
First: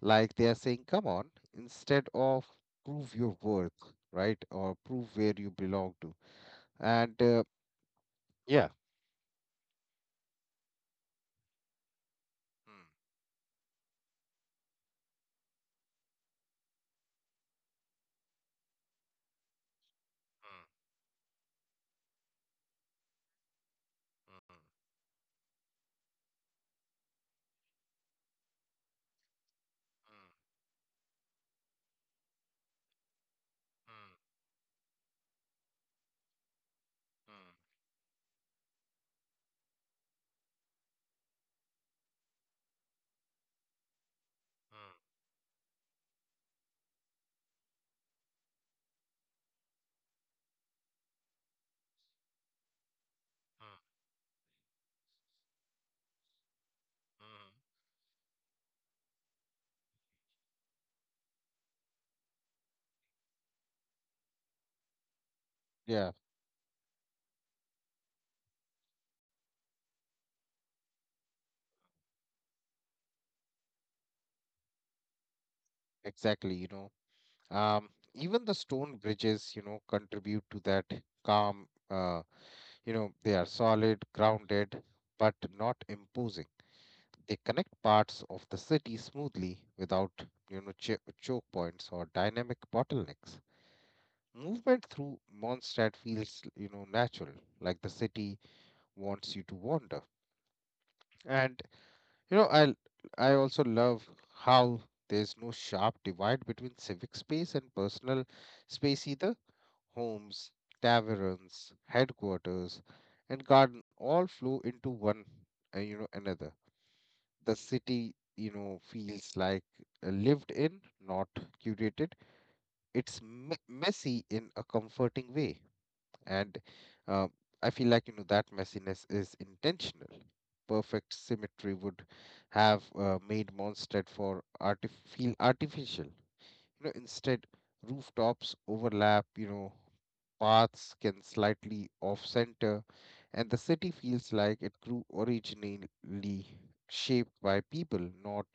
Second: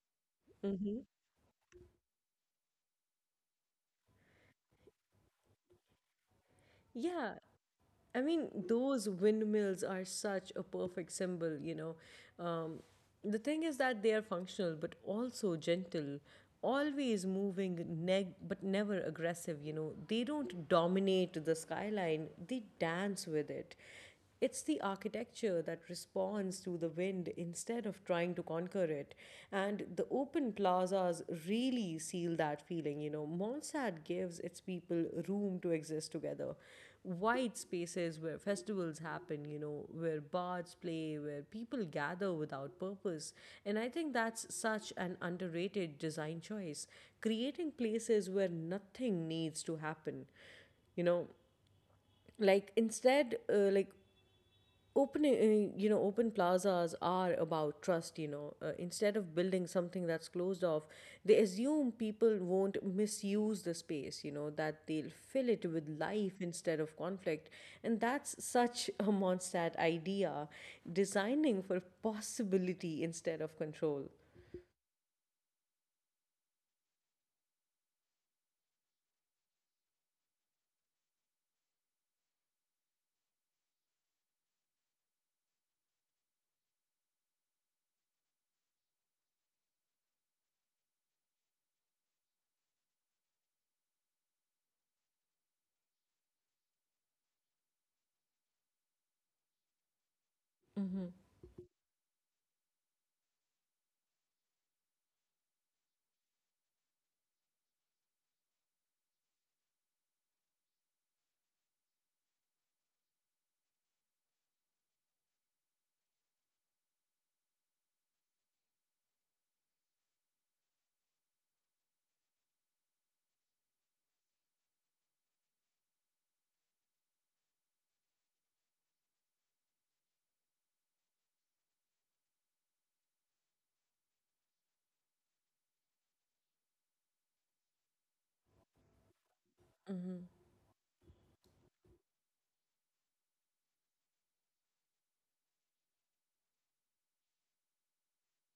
Like they are saying, Mm-hmm. come on, instead of prove your worth, right? Or prove where you belong to. And Yeah, I mean, yeah, those windmills are such a perfect symbol, you know. Um, the thing is that they are functional but also gentle, always moving, neg but never aggressive, you know. They don't dominate the skyline, they dance with it. It's the architecture that responds to the wind instead of trying to conquer it. And the open plazas really seal that feeling. You know, Monsad gives its people room to exist together. Wide spaces where festivals happen, you know, where bards play, where people gather without purpose. And I think that's such an underrated design choice, creating places where nothing needs to happen, you know, like instead like open you know, open plazas are about trust, you know, instead of building something that's closed off, they assume people won't misuse the space, you know, that they'll fill it with yeah, life instead of conflict. And that's such a Mondstadt idea, designing for possibility instead of control. exactly. You know, even the stone bridges, contribute to that calm. They are solid, grounded, but not imposing. They connect parts of the city smoothly without, you know, ch choke points or dynamic bottlenecks. Movement through Mondstadt feels, natural, like the city wants you to wander. And you know, I also love how there's no sharp divide between civic space and personal space either. Homes, taverns, headquarters, and garden all flow into one, another. The city, feels like lived in, not curated. It's messy in a comforting way. And uh, I feel like, that messiness is intentional. Perfect symmetry would have made Mondstadt feel artificial. You know, instead rooftops overlap. You know, paths can slightly off center, and the city feels like it grew originally, shaped by people, not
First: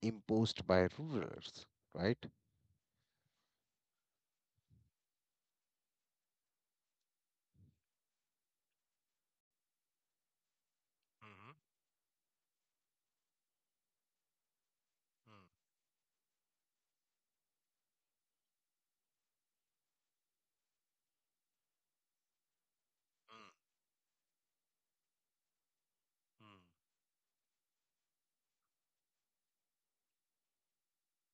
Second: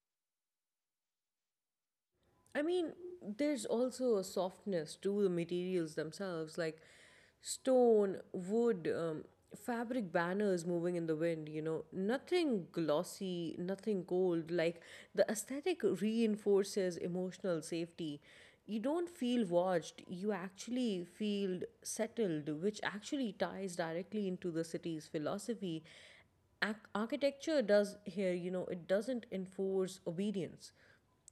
imposed by rulers, right? I mean, there's also a softness to the materials themselves, like stone, wood, fabric banners moving in the wind, Mm-hmm. you know, nothing glossy, nothing cold. Like the Mm, aesthetic reinforces emotional safety. You don't feel watched, you actually feel settled, which actually ties directly into the city's philosophy. Architecture does here, you know, it doesn't enforce obedience,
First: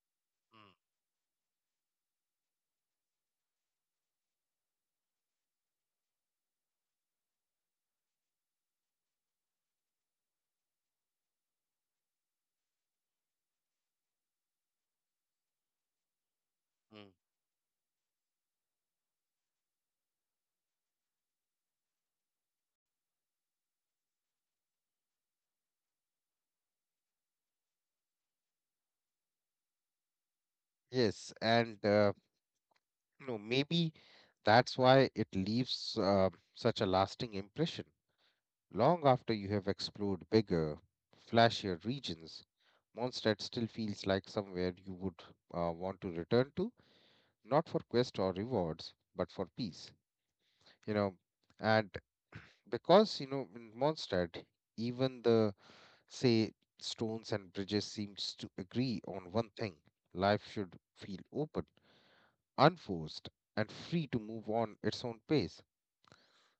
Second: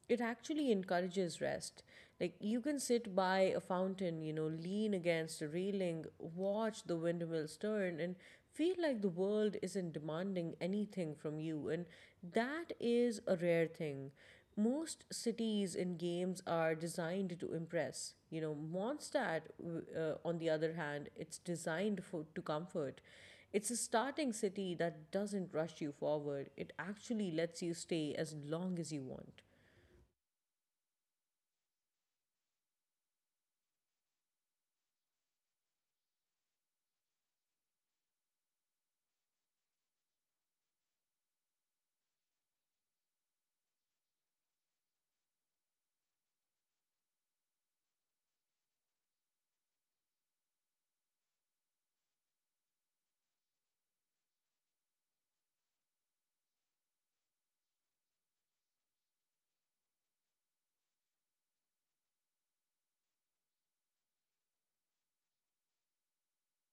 it actually encourages rest. Like you can sit by a fountain, you know, lean against a railing, watch the windmills turn, and feel like the world isn't demanding anything from you. And that is a rare thing. Most cities and games are mm, mm, mm, mm. designed to impress. You know, Mondstadt, on the other hand, it's designed for to comfort. It's a starting city that doesn't rush you forward. It actually lets you stay as long as you want. Yes, and no, maybe that's why it leaves such a lasting impression. Long after you have explored bigger, flashier regions, Mondstadt still feels like somewhere you would want to return to, not for quest or rewards, but for peace. You know, and because, you know, in Mondstadt, even the, say stones and bridges seems to agree on one thing: life should feel open, unforced, and free to move on its own pace.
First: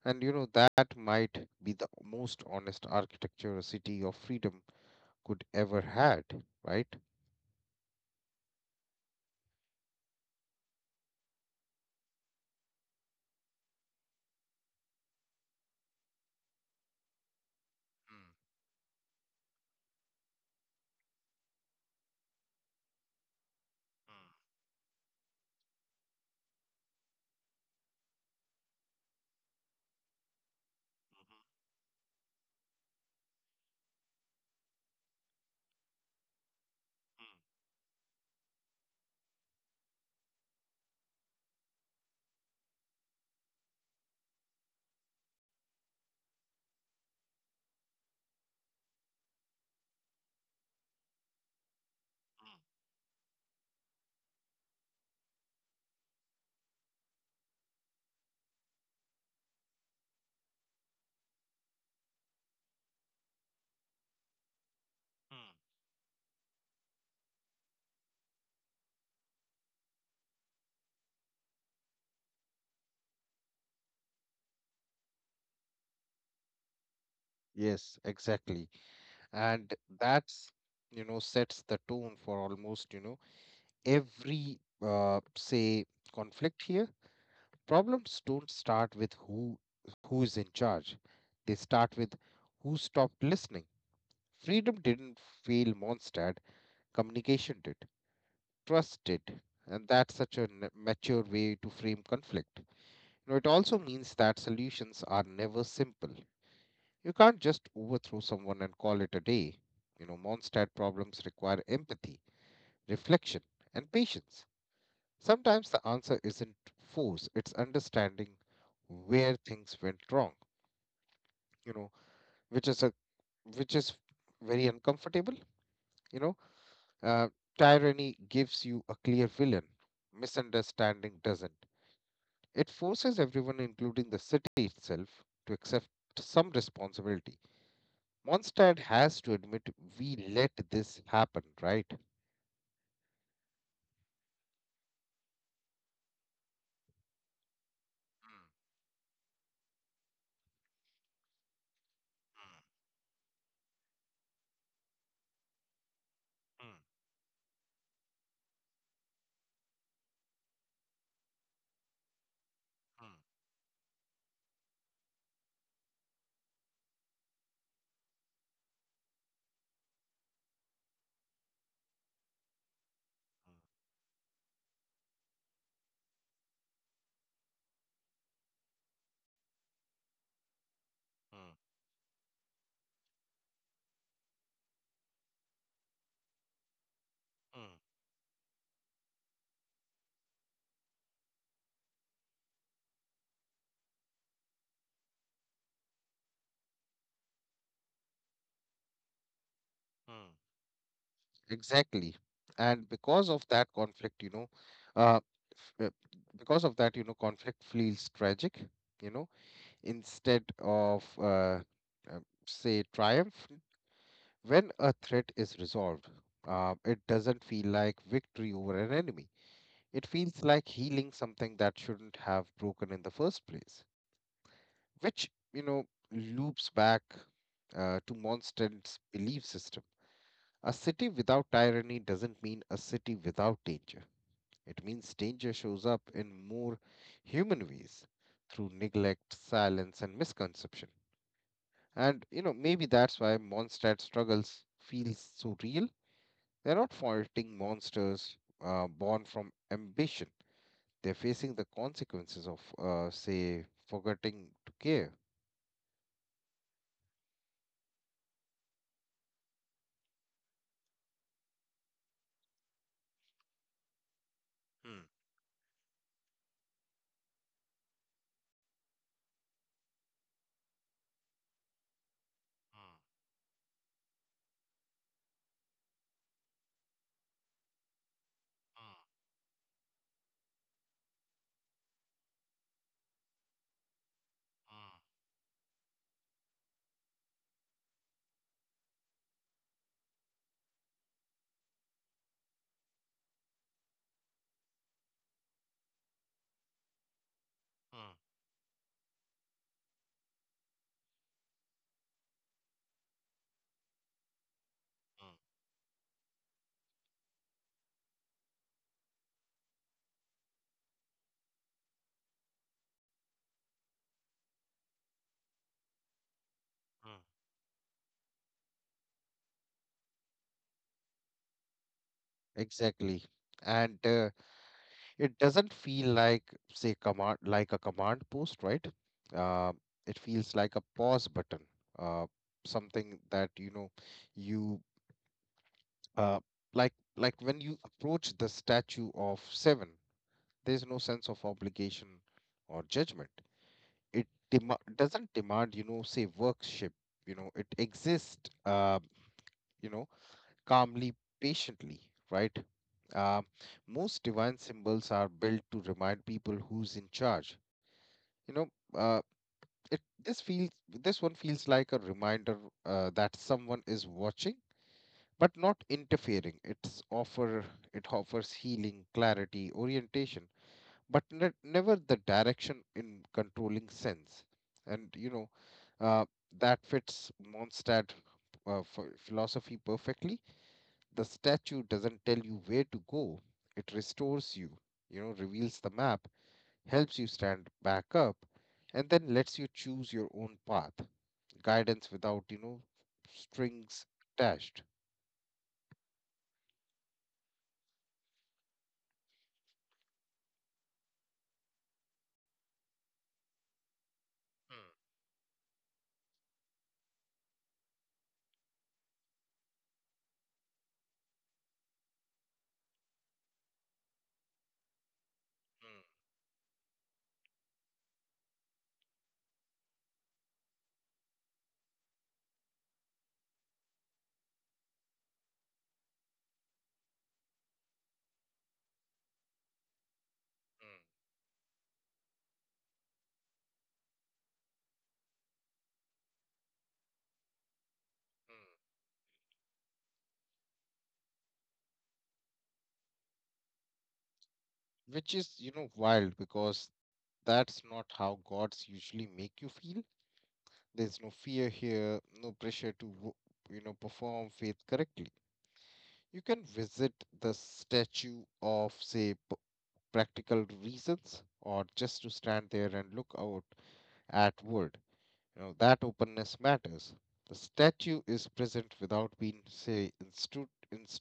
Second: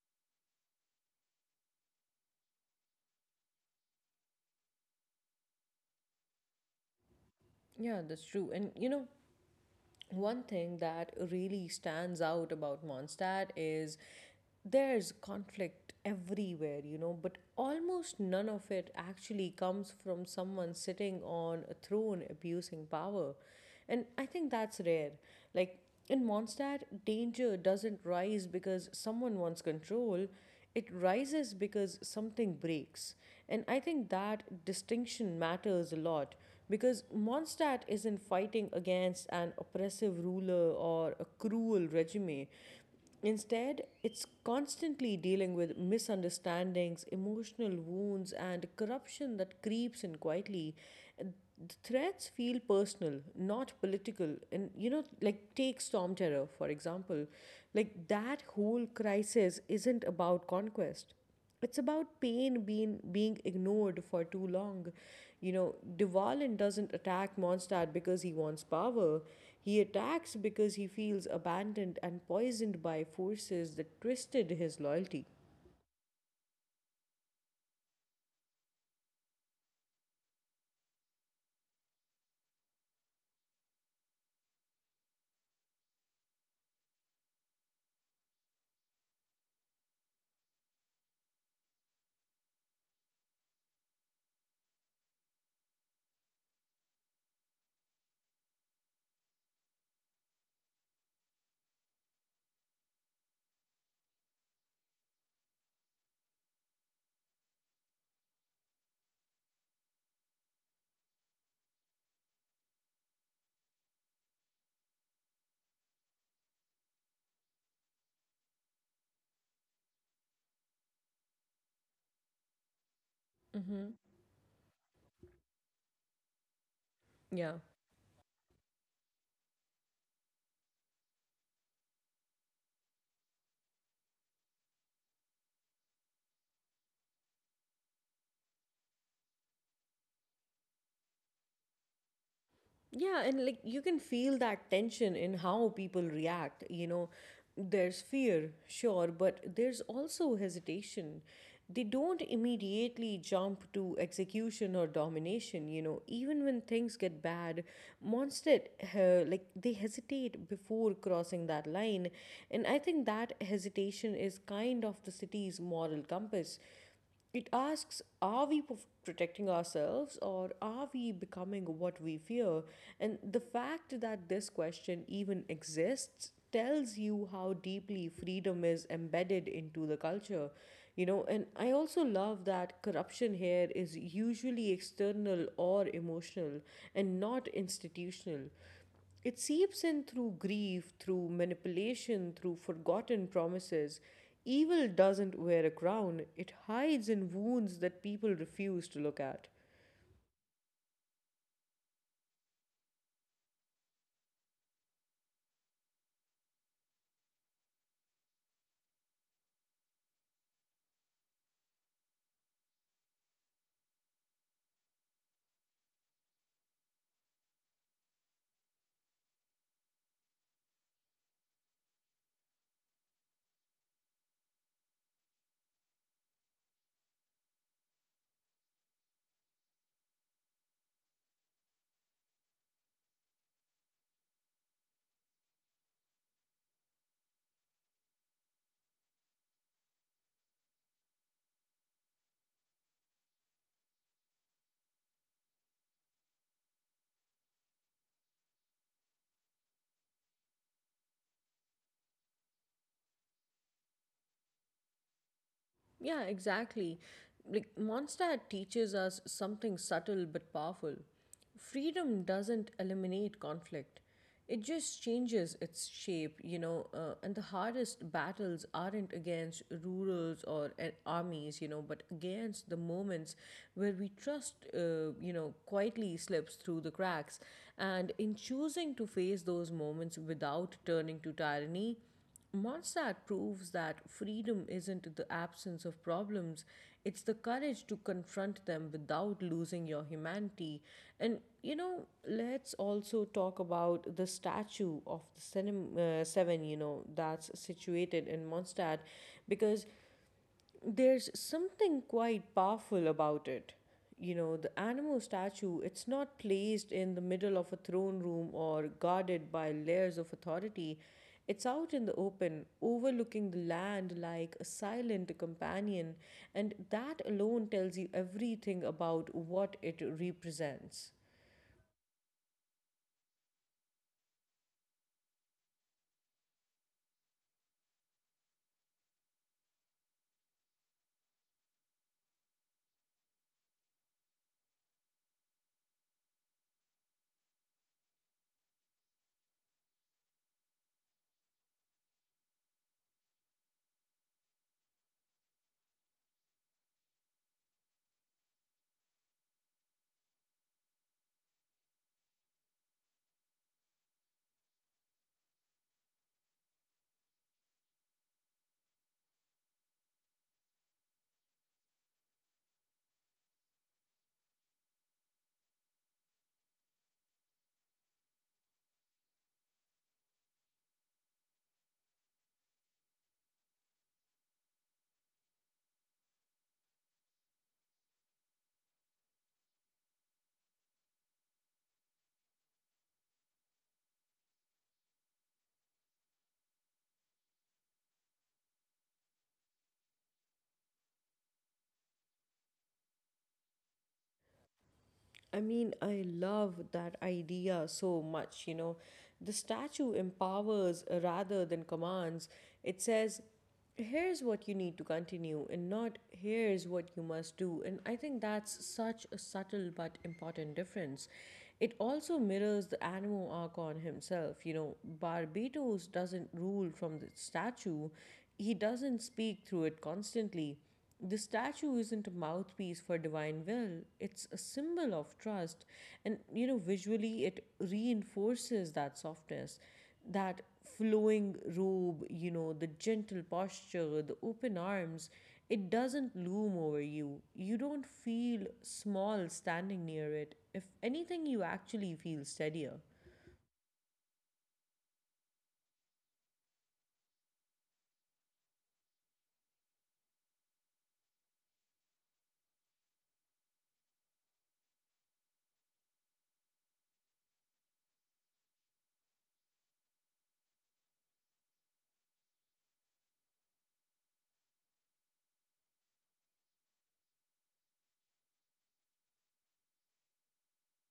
And you know, that might be the most honest architecture a city of freedom could ever had, right? Yeah, that's true. And you know, one thing that really stands out about Mondstadt is there's conflict everywhere, you know, but almost none Mm, of it actually comes from someone sitting on a throne abusing power. And I mm, think that's rare. Like in Mondstadt, danger doesn't rise because someone wants control. It mhm, rises because something breaks. And I think that distinction matters a lot because Mondstadt isn't fighting against an oppressive ruler or a cruel regime. Instead, it's constantly dealing with misunderstandings, emotional wounds, and corruption that creeps in quietly. The threats feel personal, not political. And, you know, like take Storm Terror, for example. Like that whole crisis isn't about conquest, it's about pain being ignored for too long, you mm. know. Devalin doesn't attack Mondstadt because he wants power, he attacks because he feels abandoned and poisoned by forces that twisted his loyalty. Yes, exactly. And that's, sets the tone for almost, every, conflict here. Problems don't start with who is in charge. They start with who stopped listening. Freedom didn't fail Mondstadt, communication did. Trusted, and that's such a mature way to frame conflict. You know, it also means that solutions are never simple. You can't just overthrow someone and call it a day. You know, Monstad problems require empathy, reflection, and patience. Sometimes the answer isn't force, it's understanding where things went wrong, you know, which is a which is Mm-hmm. very uncomfortable, you know. uh, Yeah. Tyranny gives you a clear villain, misunderstanding doesn't. It forces everyone, including the city itself, to accept some responsibility. Mondstadt has to admit we let this happen, right? Yeah, and like you can feel that tension in how people react. You know, there's fear, sure, but there's also hesitation. They don't immediately jump to execution or domination, you know. Even when things get bad, Mondstadt, like, they hesitate before crossing that line. And I think that hesitation is kind of the city's moral compass. It asks, are we protecting ourselves, or are we becoming what we fear? And the fact that this question even exists tells you how deeply freedom is embedded into the culture. You know, and I also love that corruption here is usually external or emotional and not institutional. It seeps in through grief, through manipulation, through forgotten promises. Evil doesn't wear a crown, it hides in wounds that people refuse to look at. Exactly. And because of that conflict, you know, uh, f- because of that, you know, conflict feels tragic, you know, instead of, uh, triumph. When a threat is resolved, it doesn't feel like victory over an enemy. It feels like healing something that shouldn't have broken in the first place, which, you know, loops back to Monstand's belief system. A city without tyranny doesn't mean a city without danger. It means danger shows up in more human ways through neglect, silence, and misconception. And, you know, maybe that's why Mondstadt struggles feels so real. They're not fighting monsters born from ambition. They're facing the consequences of, forgetting to care. Yeah, exactly. Like Mondstadt teaches us something subtle but powerful. Freedom doesn't eliminate conflict. It Mm, mm, just changes its shape, you know, and the hardest battles aren't against rurals or armies, you know, but against the moments where we trust, you know, quietly slips through the cracks. And in choosing to mm, face those moments without turning to tyranny, Monsat proves that freedom isn't the absence of problems, it's the courage to confront them without losing your humanity. And you know, let's also talk about the statue of the seven, you know, that's mm, mm, situated in Mondstadt, because there's something quite powerful about it. You know, the animal mm, statue, it's not placed in the middle of a throne room or guarded by layers of authority. It's out in the open, overlooking the land like a silent companion, and mm. that alone tells you everything about what it represents. Exactly. And it doesn't feel like, command like a command post, right? Uh, it feels like a pause button, uh, something that you know you uh, like when you approach the statue of seven, there's no sense of obligation or judgment. It doesn't demand, you know say worship. You know, it exists, you know calmly, patiently, right? Um Most divine symbols are built to remind people who's in charge, you know. Uh, it This feels this one feels like a reminder that someone is watching but not interfering. Offer it offers healing, clarity, orientation, but never the direction in controlling sense. And you know, uh, that fits Mondstadt philosophy perfectly. The statue doesn't tell you where to go; it restores you. You know, reveals the map, helps you stand back up, and then lets you choose your own path. Guidance without, strings attached. I mean, I love that idea so much, you know. The statue empowers rather than commands. It says, here's what you need to Mm, continue, and not here's what you must do. And I think that's such a subtle but important difference. It also mirrors the animal archon himself. You know, Barbados doesn't rule from the statue, he doesn't speak through it constantly. The statue isn't a mouthpiece for divine will, it's a symbol of trust. And you know, visually, it reinforces that softness, that mm, flowing robe, you know, the gentle posture, the open arms. It doesn't loom over you. You don't mm, feel small standing near it. If anything, you actually feel steadier. mm. Which is, you know, wild because that's not how gods usually make you feel. There's no fear here, no pressure to, perform faith correctly. You can visit the statue of, practical reasons or just to stand there and look out at world. You know, that openness matters. The statue is present without being, inst-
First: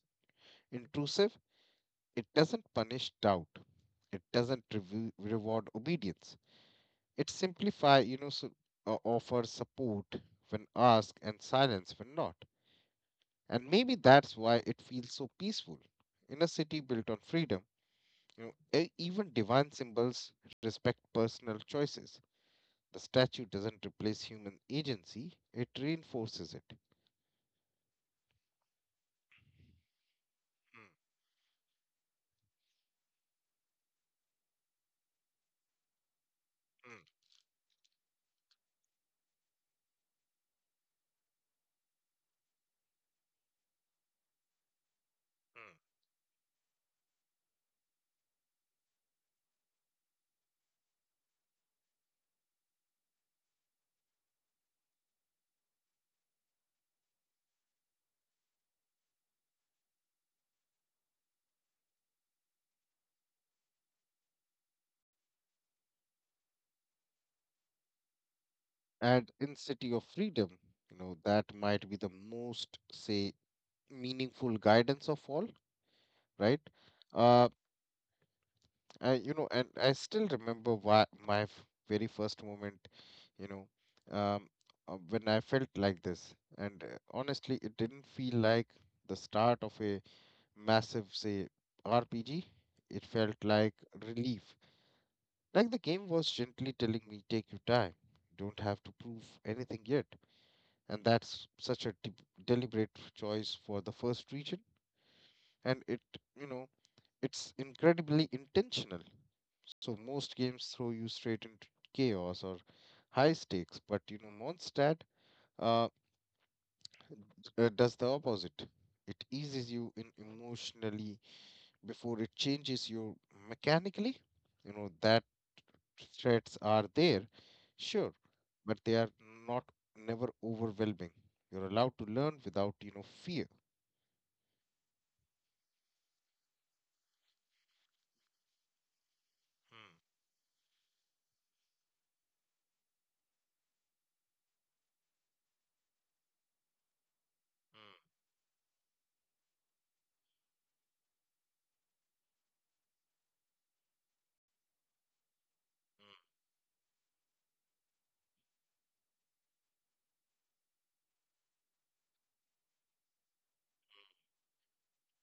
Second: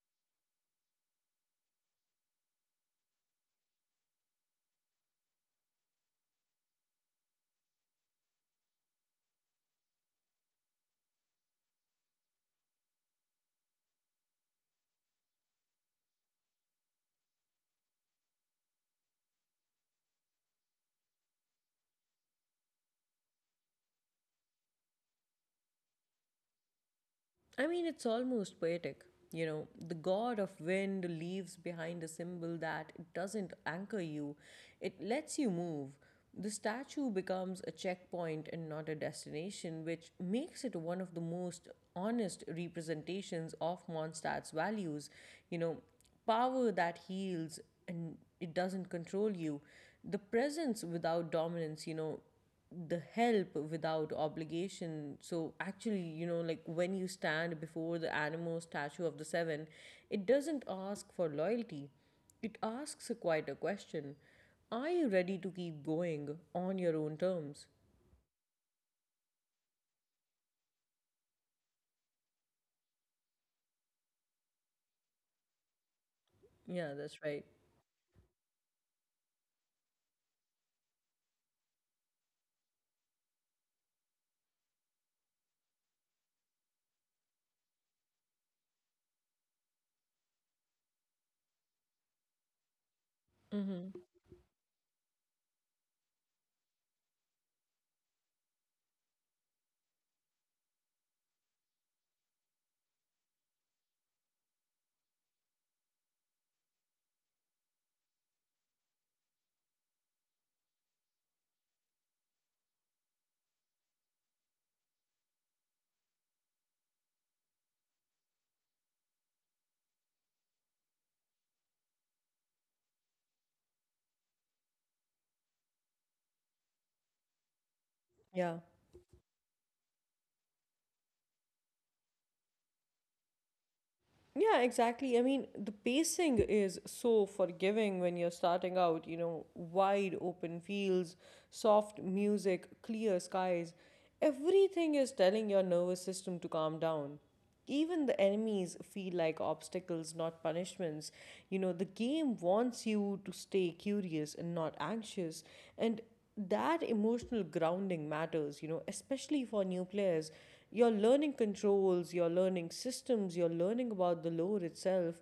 intrusive. It doesn't punish doubt. It doesn't reward obedience. It simplify, you know, so, offers support when asked and silence when not. And maybe that's why it feels so peaceful. In a city built on freedom, you know, even divine symbols respect personal choices. The statue doesn't replace human agency, it reinforces it. I mean, it's almost poetic. You know, the god of Mm, wind leaves behind a symbol that it doesn't anchor you, it lets you move. The statue mm, becomes a checkpoint and not a destination, which makes it one of the most honest representations of Mondstadt's values. You know, mm. power that heals and it doesn't control you, the presence without dominance, you know, the help without obligation. So actually, you know, like when you stand before the Animo statue of the Seven, it doesn't ask for loyalty. It asks a quite a question. Are you ready to keep going on your own terms? And in City of Freedom, you know, that might be the most, say, meaningful guidance of all, right? Yeah, that's right. Uh, I, you know, and I still remember why very first moment, you know, um, when I felt like this. And honestly, it didn't feel like the start of a massive, say, RPG. It felt like Mm-hmm. relief. Like the game was gently telling me, take your time. Don't have to prove anything yet. And that's such a deliberate choice for the first region. And it, you know, it's incredibly intentional. So most games throw you straight into chaos or high stakes, but you know, Mondstadt uh, does the opposite. It eases you in emotionally before it changes you mechanically. You know that threats are there, sure, Yeah. but they are not never overwhelming. You're allowed to learn without fear. Yeah, exactly. I mean, the pacing is so forgiving when you're starting out, you know, Mm, wide open fields, soft music, clear skies. Everything is telling your nervous system to calm down. mm. Even the enemies feel like obstacles, not punishments. You know, the game wants you to stay curious and not anxious. And that emotional grounding matters, you know, especially for new players. You're learning controls, you're learning systems, you're learning about the lore itself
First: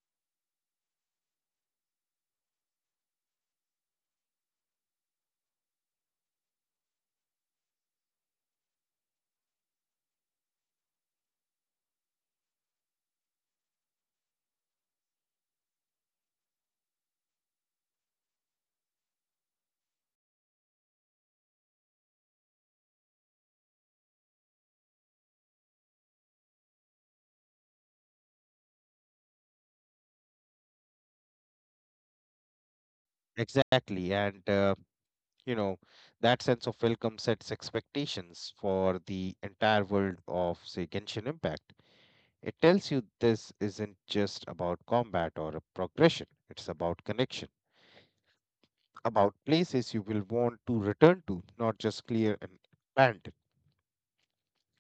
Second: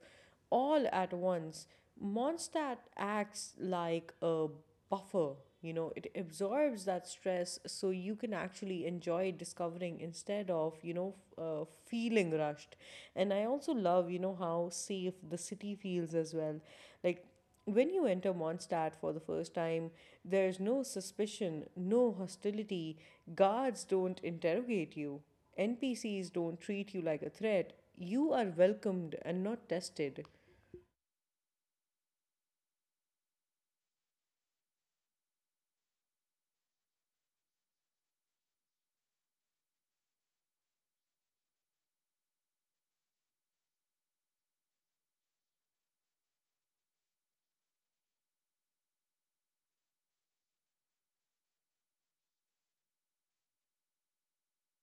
all at once. Mondstadt acts like a buffer, you know, it absorbs that stress so you can actually enjoy discovering instead of, you know, feeling rushed. And I also love, you know, how safe the city feels as well. Like, when you enter Mondstadt for the first time, there's no suspicion, no hostility, guards don't interrogate you, NPCs don't treat you like a threat. You are welcomed and not tested. Exactly, and you know, that sense of welcome sets expectations for the entire world of, say, Genshin Impact. It tells you this isn't just about combat or a progression, it's about connection, about places you will want to return to, not just clear and abandon,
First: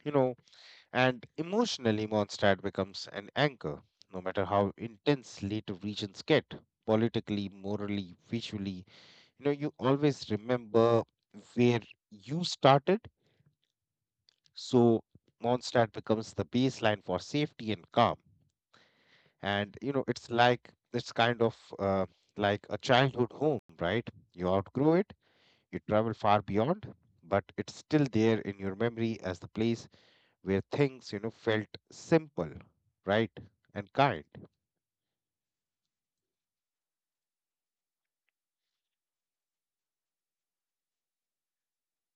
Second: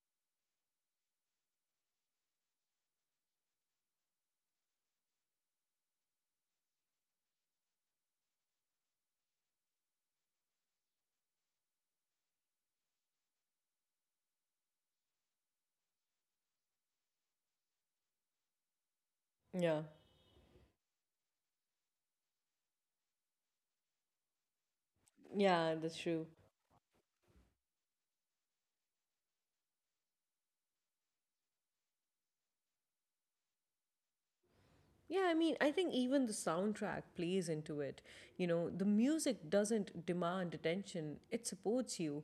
you know, and emotionally Mondstadt becomes an anchor, no matter how intense later regions get, politically, morally, visually. You know, you always remember where you started. So Mondstadt becomes the baseline for safety and calm. And Yeah, you know, it's like it's kind of like a childhood home, right? You outgrow it, yeah, you that's travel true. far beyond, but it's still there in your memory as the place where things, you know, felt simple, right, and kind. Yeah, I mean, I think even the soundtrack plays into it. You know, the music doesn't demand attention, it supports you.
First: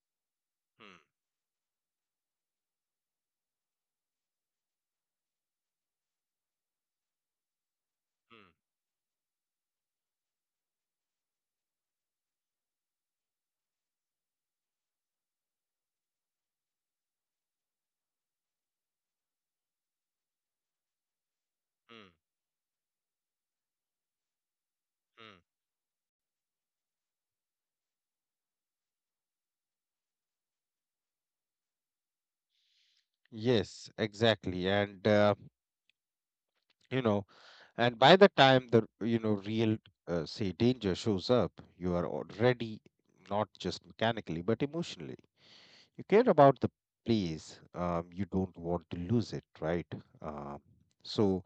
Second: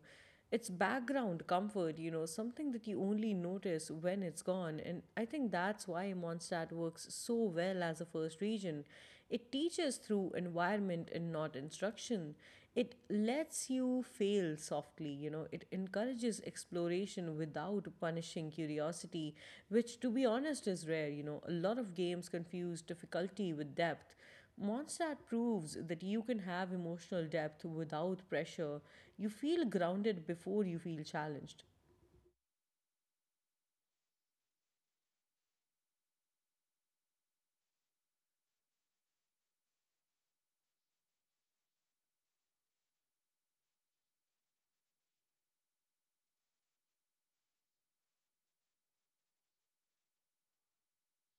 It's Hmm, background comfort, you know, something that you only notice when it's gone. And I think that's why Mondstadt works so well as a first hmm, region. It teaches through environment and not instruction. It lets you fail softly, you know, it encourages exploration without punishing curiosity, which, to be honest, is rare. You know, a lot of games hmm, confuse difficulty with depth. Mondstadt proves hmm. that you can have emotional depth without pressure. You feel grounded before you feel challenged. Yes, exactly. And you know. And by the time the you know real say danger shows up, you are already, not just mechanically but emotionally. You care about the place. You don't want to lose it, right? Um, so,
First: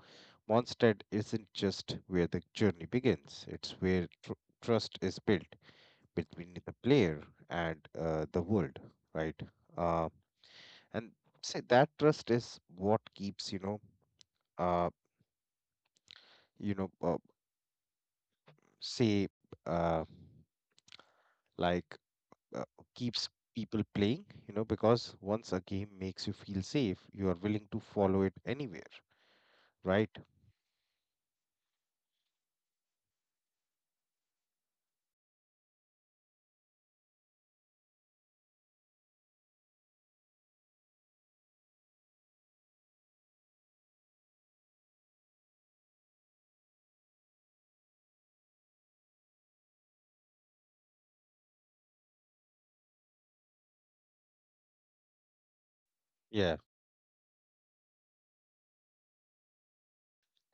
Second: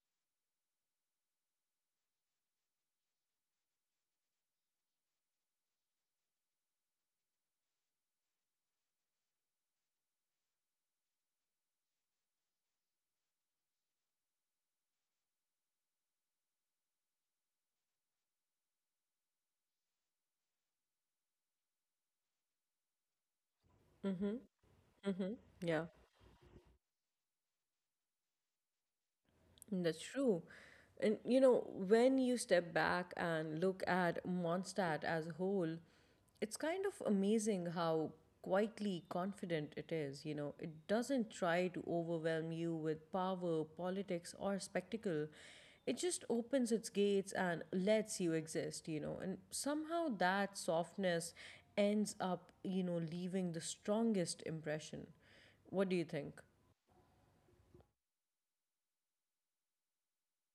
Mondstadt isn't just where the journey begins. It's where trust is built between the player and the world, right? Um and say that trust is what keeps uh, you know, say. Uh, like uh, keeps people playing, Mm-hmm. you know, because Mm-hmm. once a Yeah, game makes you feel safe, you are willing to follow it anywhere, that's right? true. And you know, when you step back and look at Mondstadt as a whole, it's kind of amazing how quietly confident it is, you know. It doesn't try to overwhelm you with power, politics, or spectacle. It just opens its gates and lets you exist, you know. And somehow that softness ends up, you know, leaving the strongest impression. What do you think? Yeah,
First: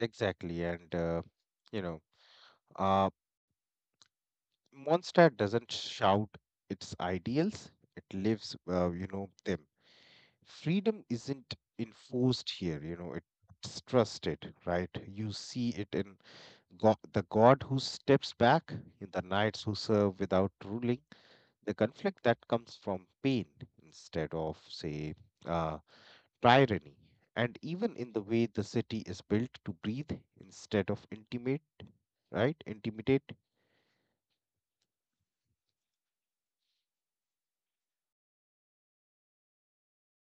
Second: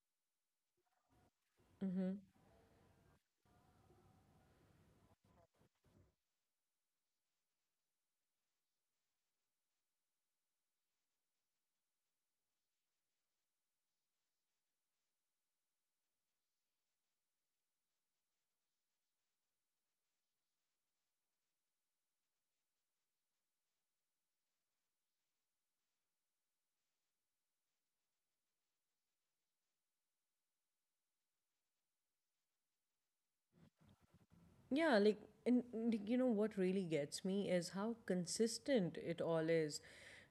exactly. And, you know, uh, monster doesn't shout its ideals, it lives, you know, them. Freedom isn't enforced here, you know, it's trusted, right? You see it in God, the God who steps back, in the knights who serve without ruling, the conflict that comes from pain instead of, say, uh, tyranny, and even in the way the city is built to breathe instead of intimate, right? Intimidate, Yeah, like, and like, you know what really gets me is how consistent it all is.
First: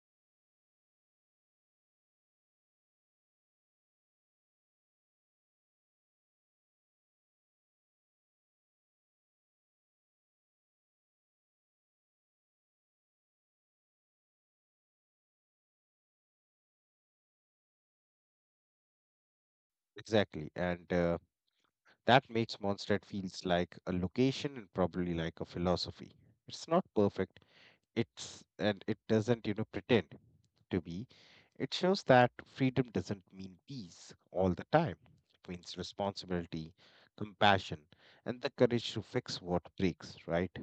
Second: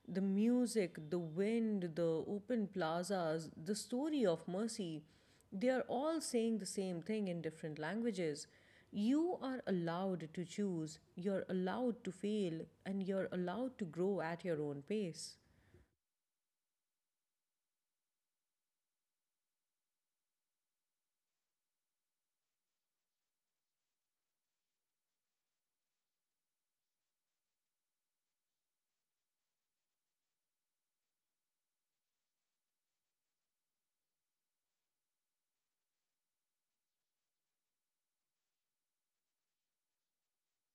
The music, the wind, the open plazas, the story of mercy, they are all saying the same thing in different languages. You are allowed to choose, you're allowed to fail, and you're allowed to grow at your own pace. exactly. And that makes Mondstadt feels like a location and probably like a philosophy. It's not perfect, it's and it doesn't you know pretend to be. It shows that freedom doesn't mean peace all the time. It means responsibility, compassion, and the courage to fix what breaks, right?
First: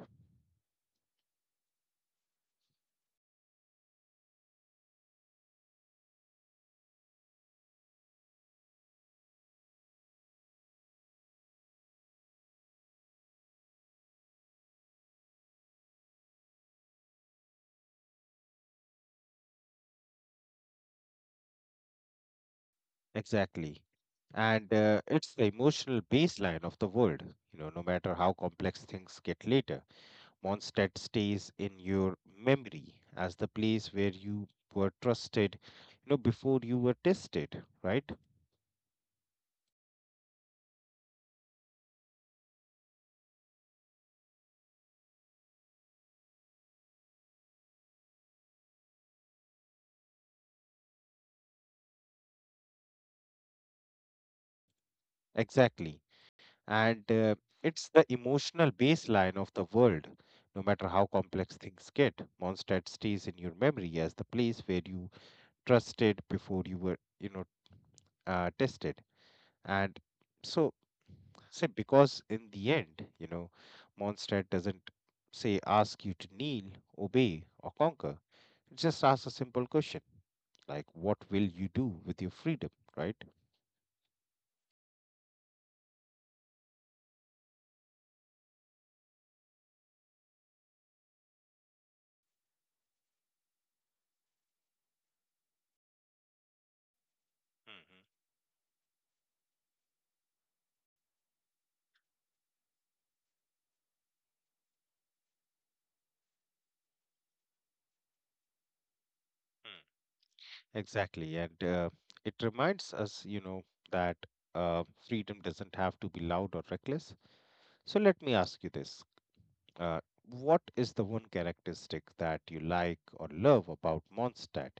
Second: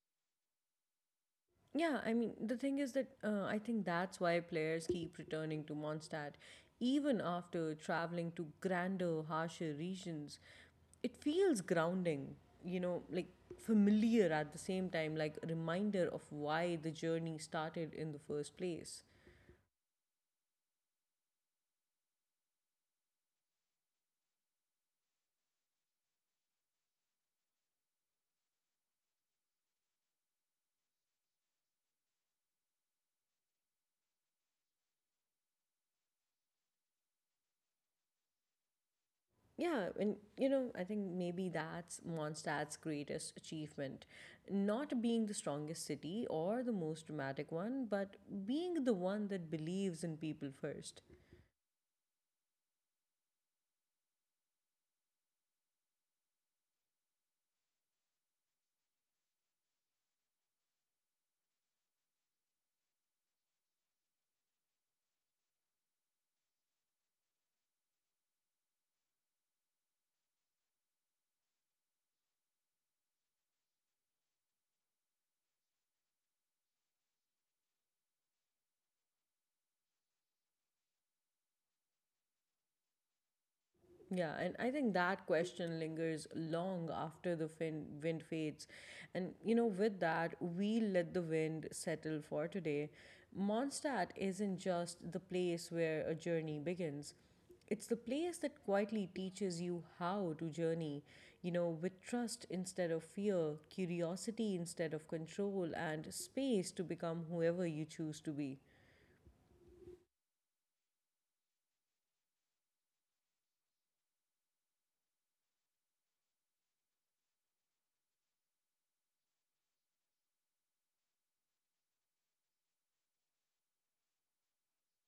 Yeah, I mean, the thing is that I think that's why players keep returning to Mondstadt even after traveling to grander, harsher regions. It feels grounding, you know, like familiar at the same time, like a reminder of why the journey started in the first place. Exactly, and it's the emotional baseline of the world, you know, no matter how complex things get later, Mondstadt stays in your memory as the place where you were trusted, you know, before you were tested, right? Yeah, and you know, I think maybe that's Mondstadt's greatest achievement. Not being the strongest city or the most dramatic one, but being the one that believes in people first. Exactly, and it's the emotional baseline of the world. No matter how complex things get, Mondstadt stays in your memory as the place where you trusted before you were you know tested. And so, say, because in the end, you know, Mondstadt doesn't say ask you to kneel, obey or conquer. It just asks a simple question, like, what will you do with your freedom, right? Yeah, and I think that question lingers long after the wind fades. And you know, with that, we let the wind settle for today. Mondstadt isn't just the place where a journey begins, it's the place that quietly teaches you how to journey, you know, with trust instead of fear, curiosity instead of control, and space to become whoever you choose to be. Mhm. Exactly. And it reminds us, you know, that uh, freedom doesn't have to be loud or reckless. So let me ask you this. Uh, what is the one characteristic that you like or love about Mondstadt?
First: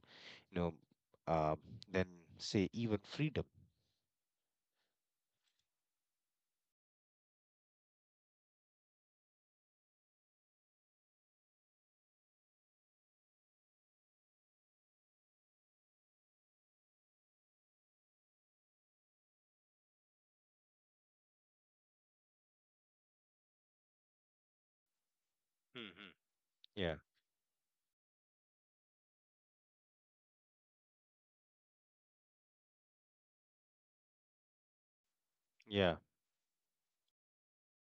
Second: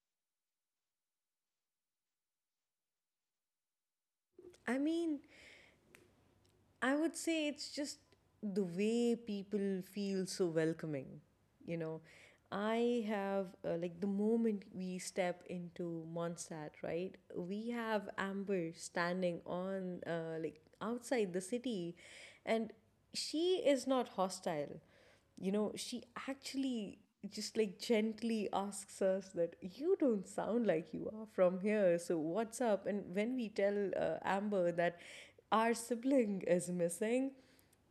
You know, uh, then say even freedom. I mean, I would say it's just the way people feel so welcoming, you know. I have, like, the moment we step into Mondstadt, right, we have Amber standing on, like, outside the city, and she is not hostile. You know, she Hmm. Yeah, actually just like gently asks us that you don't sound like you are from here, so what's up. And when we tell, Amber, that our yeah, sibling is missing,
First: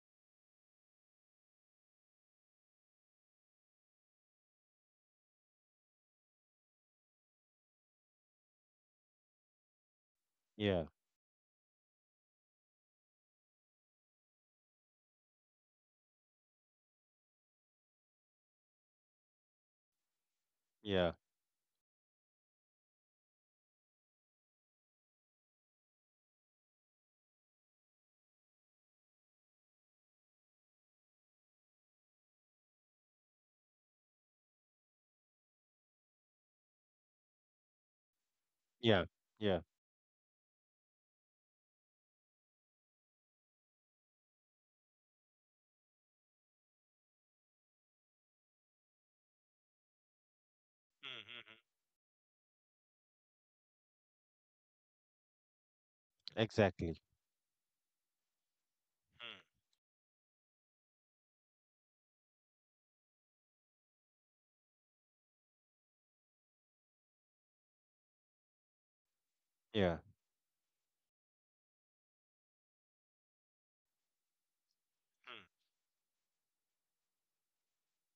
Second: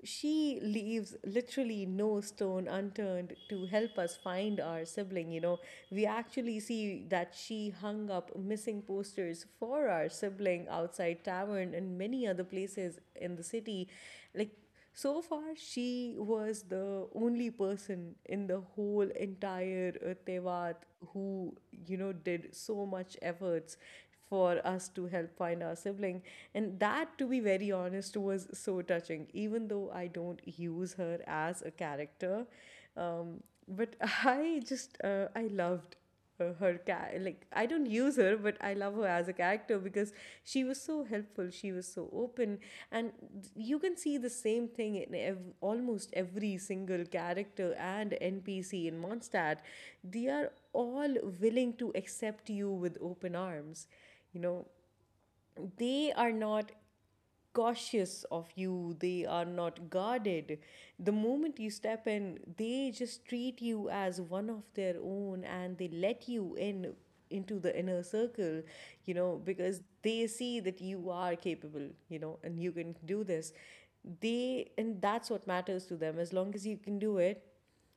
she leaves literally no stone unturned to help us find our sibling. You know, we actually see that she hung up missing posters for our sibling yeah, outside tavern and many other places in the city. Like, so far, she was the only person in the whole entire Tevat yeah, who, you know, did so much efforts for us to help find our sibling. And that, to be very honest, was so touching. Even though I don't use her as a character, but I just I loved her cat. Like, I don't use her, but I love yeah, her as a yeah. character because she was so helpful. She was so open, and you can see the same thing in almost every single character and NPC in Mondstadt. They are all Mm-hmm. willing to accept you with open arms. You know, they are not Exactly. cautious of you, Mm. they are not guarded. The moment you step in, they just treat you as one of their own and they let you in into the inner circle, you know, Yeah. because they see that you are capable, you know, and you can do this. They and that's what matters to them. As long as you can do it,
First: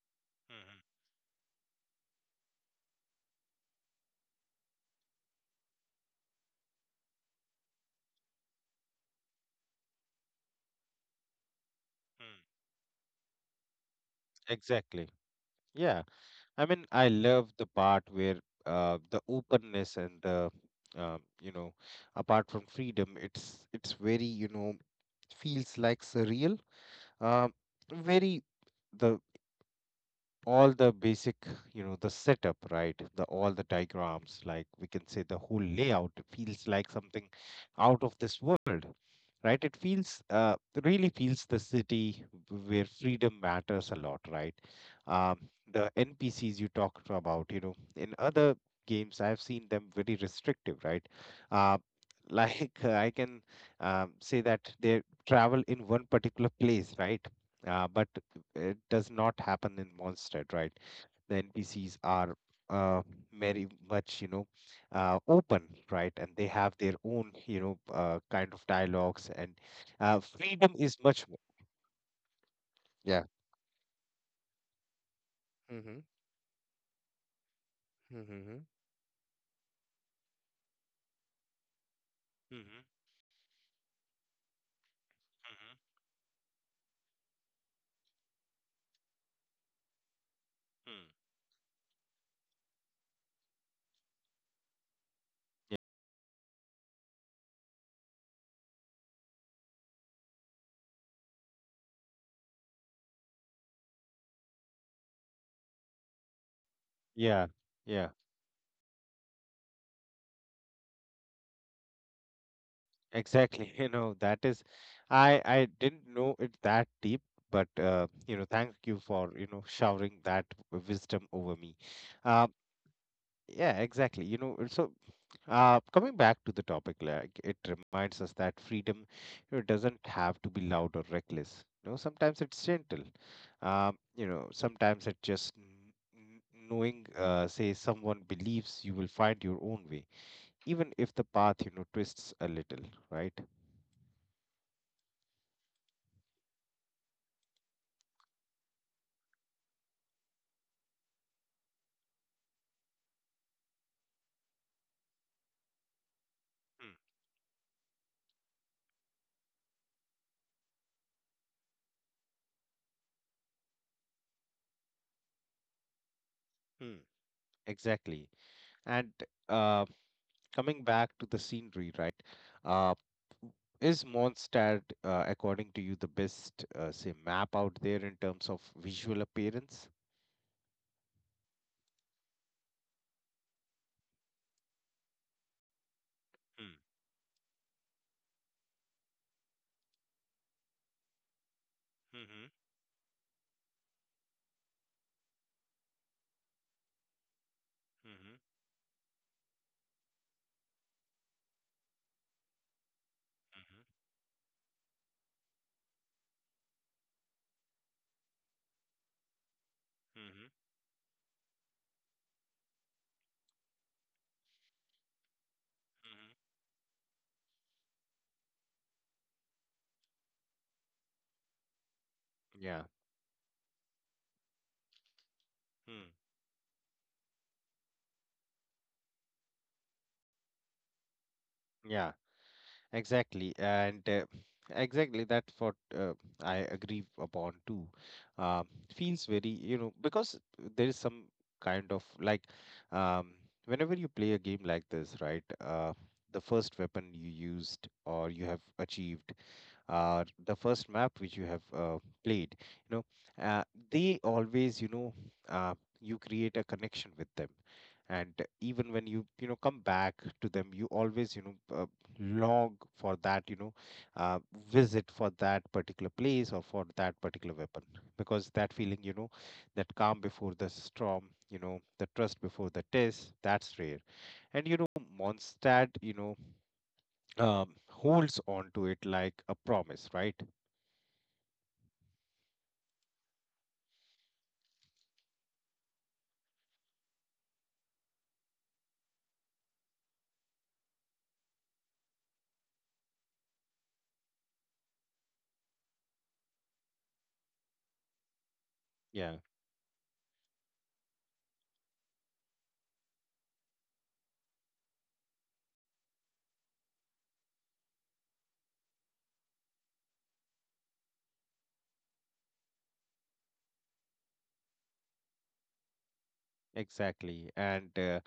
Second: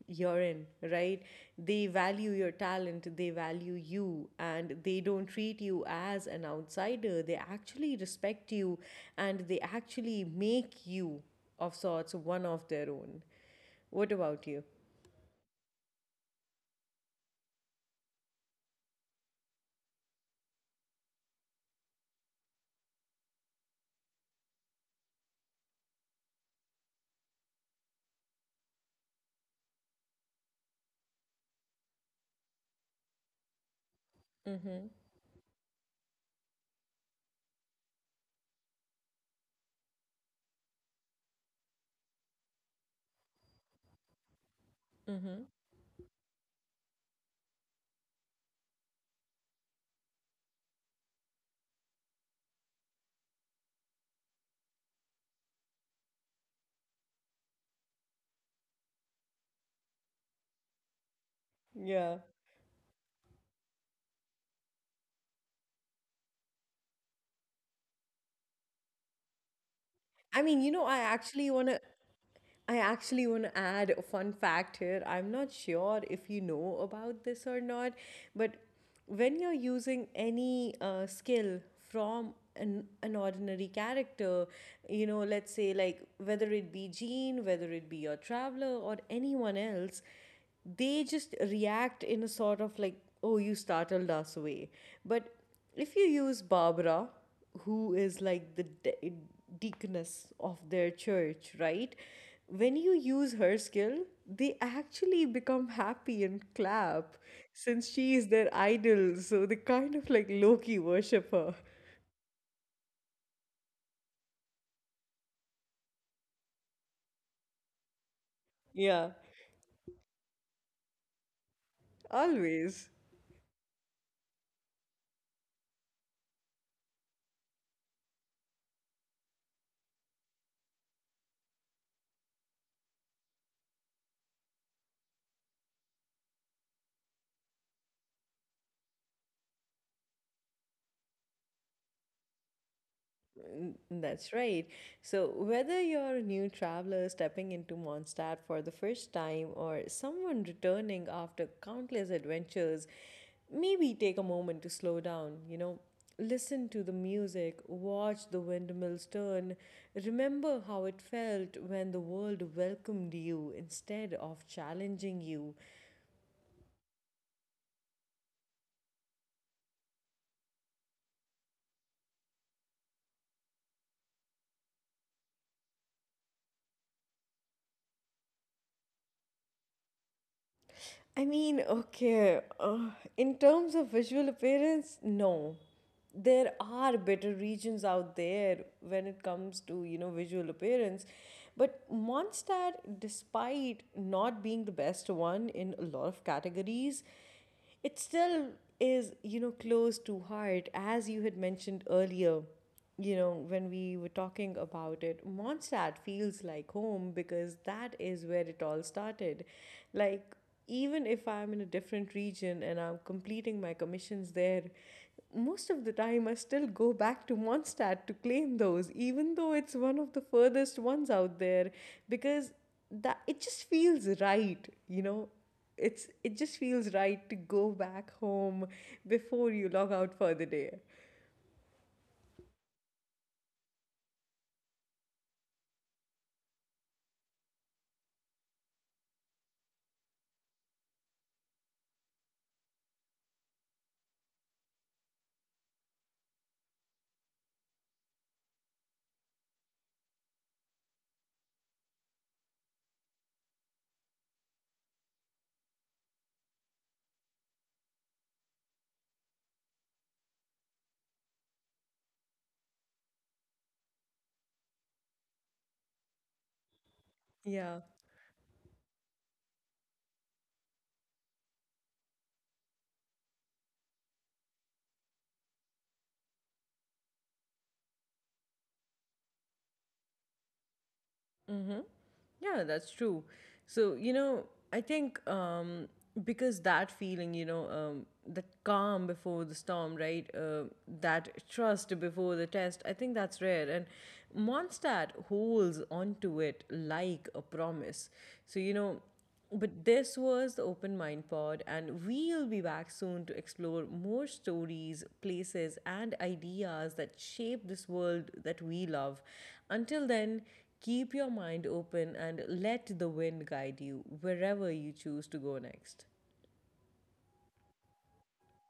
you're in, Mm-hmm. right? They value your talent, they value you, and they don't treat you as an outsider. They actually respect you and they actually make you, of sorts, one of their own. What about you? Exactly. Yeah. I mean, I love the part where the openness and the you know, apart from freedom, it's very you know feels like surreal. Um, very the all the basic, you know, the setup, right, the all the diagrams, like we Mm-hmm. can say the whole layout feels like something out of this world, right. It feels really feels the city where freedom matters a lot, right. um, Mm-hmm. the NPCs you talked about, you know, in other games I've seen them very restrictive, right. uh, like I can say that they travel in one particular place, right. But it does not happen in Mondstadt, right? The NPCs Yeah. are uh, very much, you know, open, right? And they have their own, you know, kind of dialogues, and I mean, freedom you know, is I much more. actually want to I Yeah. actually want to add a fun fact here. I'm not Mm-hmm. sure if you know about this or not, Mm-hmm. Mm-hmm. but when you're using any skill from an ordinary character, you know, let's Mm-hmm. say like whether it be Jean, whether it be your traveler, or anyone else, they just react in a sort of like, oh, you startled us way. But Yeah, if you use Barbara, who is like the deaconess of their church, right? When you use her skill, they actually become happy and clap yeah, since yeah, she is their idol. So they kind of like low key worship her. exactly. You know, that is, I didn't know it that deep, but you know, thank you Yeah, for, you know, showering that wisdom over me. Um, always. yeah, exactly. You know, so coming back to the topic, like it reminds us that freedom, you know, doesn't have to be loud or reckless. You know, sometimes it's gentle. You know, sometimes it's just knowing, say, someone believes you will find your own way, even if the path, you know, twists a little, right? N- That's right. So, whether you're a new traveler stepping into Mondstadt for the first time or someone returning after countless adventures, maybe take a moment to slow down, you know, listen to Hmm. the music, watch the windmills turn, remember how it felt when the world welcomed you instead of challenging you. Hmm. Exactly. And uh, coming back to the scenery, right? Uh, is Mondstadt, according to you, the best, say, map out there in terms of visual appearance? I mean, okay, in terms of visual appearance, no. There Hmm. are better regions out there when it comes to, you know, visual appearance, but Mhm, Mondstadt, despite not being the best one in a lot of categories, it mhm, still is, you know, close to heart. As you had mentioned earlier, you know, when mhm, we were talking about it, Mondstadt feels like home because that is where it all started. Like, mhm, even if I'm in a different region and I'm completing my commissions there, most of the time I mhm. still go back to Mondstadt to claim those, even though it's one of the furthest ones out there, because Yeah. that it just feels right, you know. It's Hmm. it just feels right to go back home before you log out for the day. Yeah, exactly. And exactly that's what I agree upon too. Um, feels very, you know, because there is some kind of like um, whenever you play a game like this, right? The first weapon you used or you have achieved the first map which you have played, you know, uh, they always you know uh, you create a connection with them, and even when you know come back to them, you always you know long for that, you know, uh, visit for that particular place or for that particular Yeah. weapon, because that feeling, you know, that calm before the storm, you know, the trust before the test, that's rare. And you know Mondstadt, you know, holds on to it like a promise, right? Yeah, that's true. So, you know, I think because that feeling, you know, that calm before the storm, right? That trust before the test, I think that's rare. And Mondstadt holds onto it like a promise. So, you know, Yeah, but this was the Open Mind Pod, and we'll be back soon to explore more stories, places, and ideas that shape this world that we love. Until then, keep your mind open and let the wind guide you wherever you choose to go next. exactly. And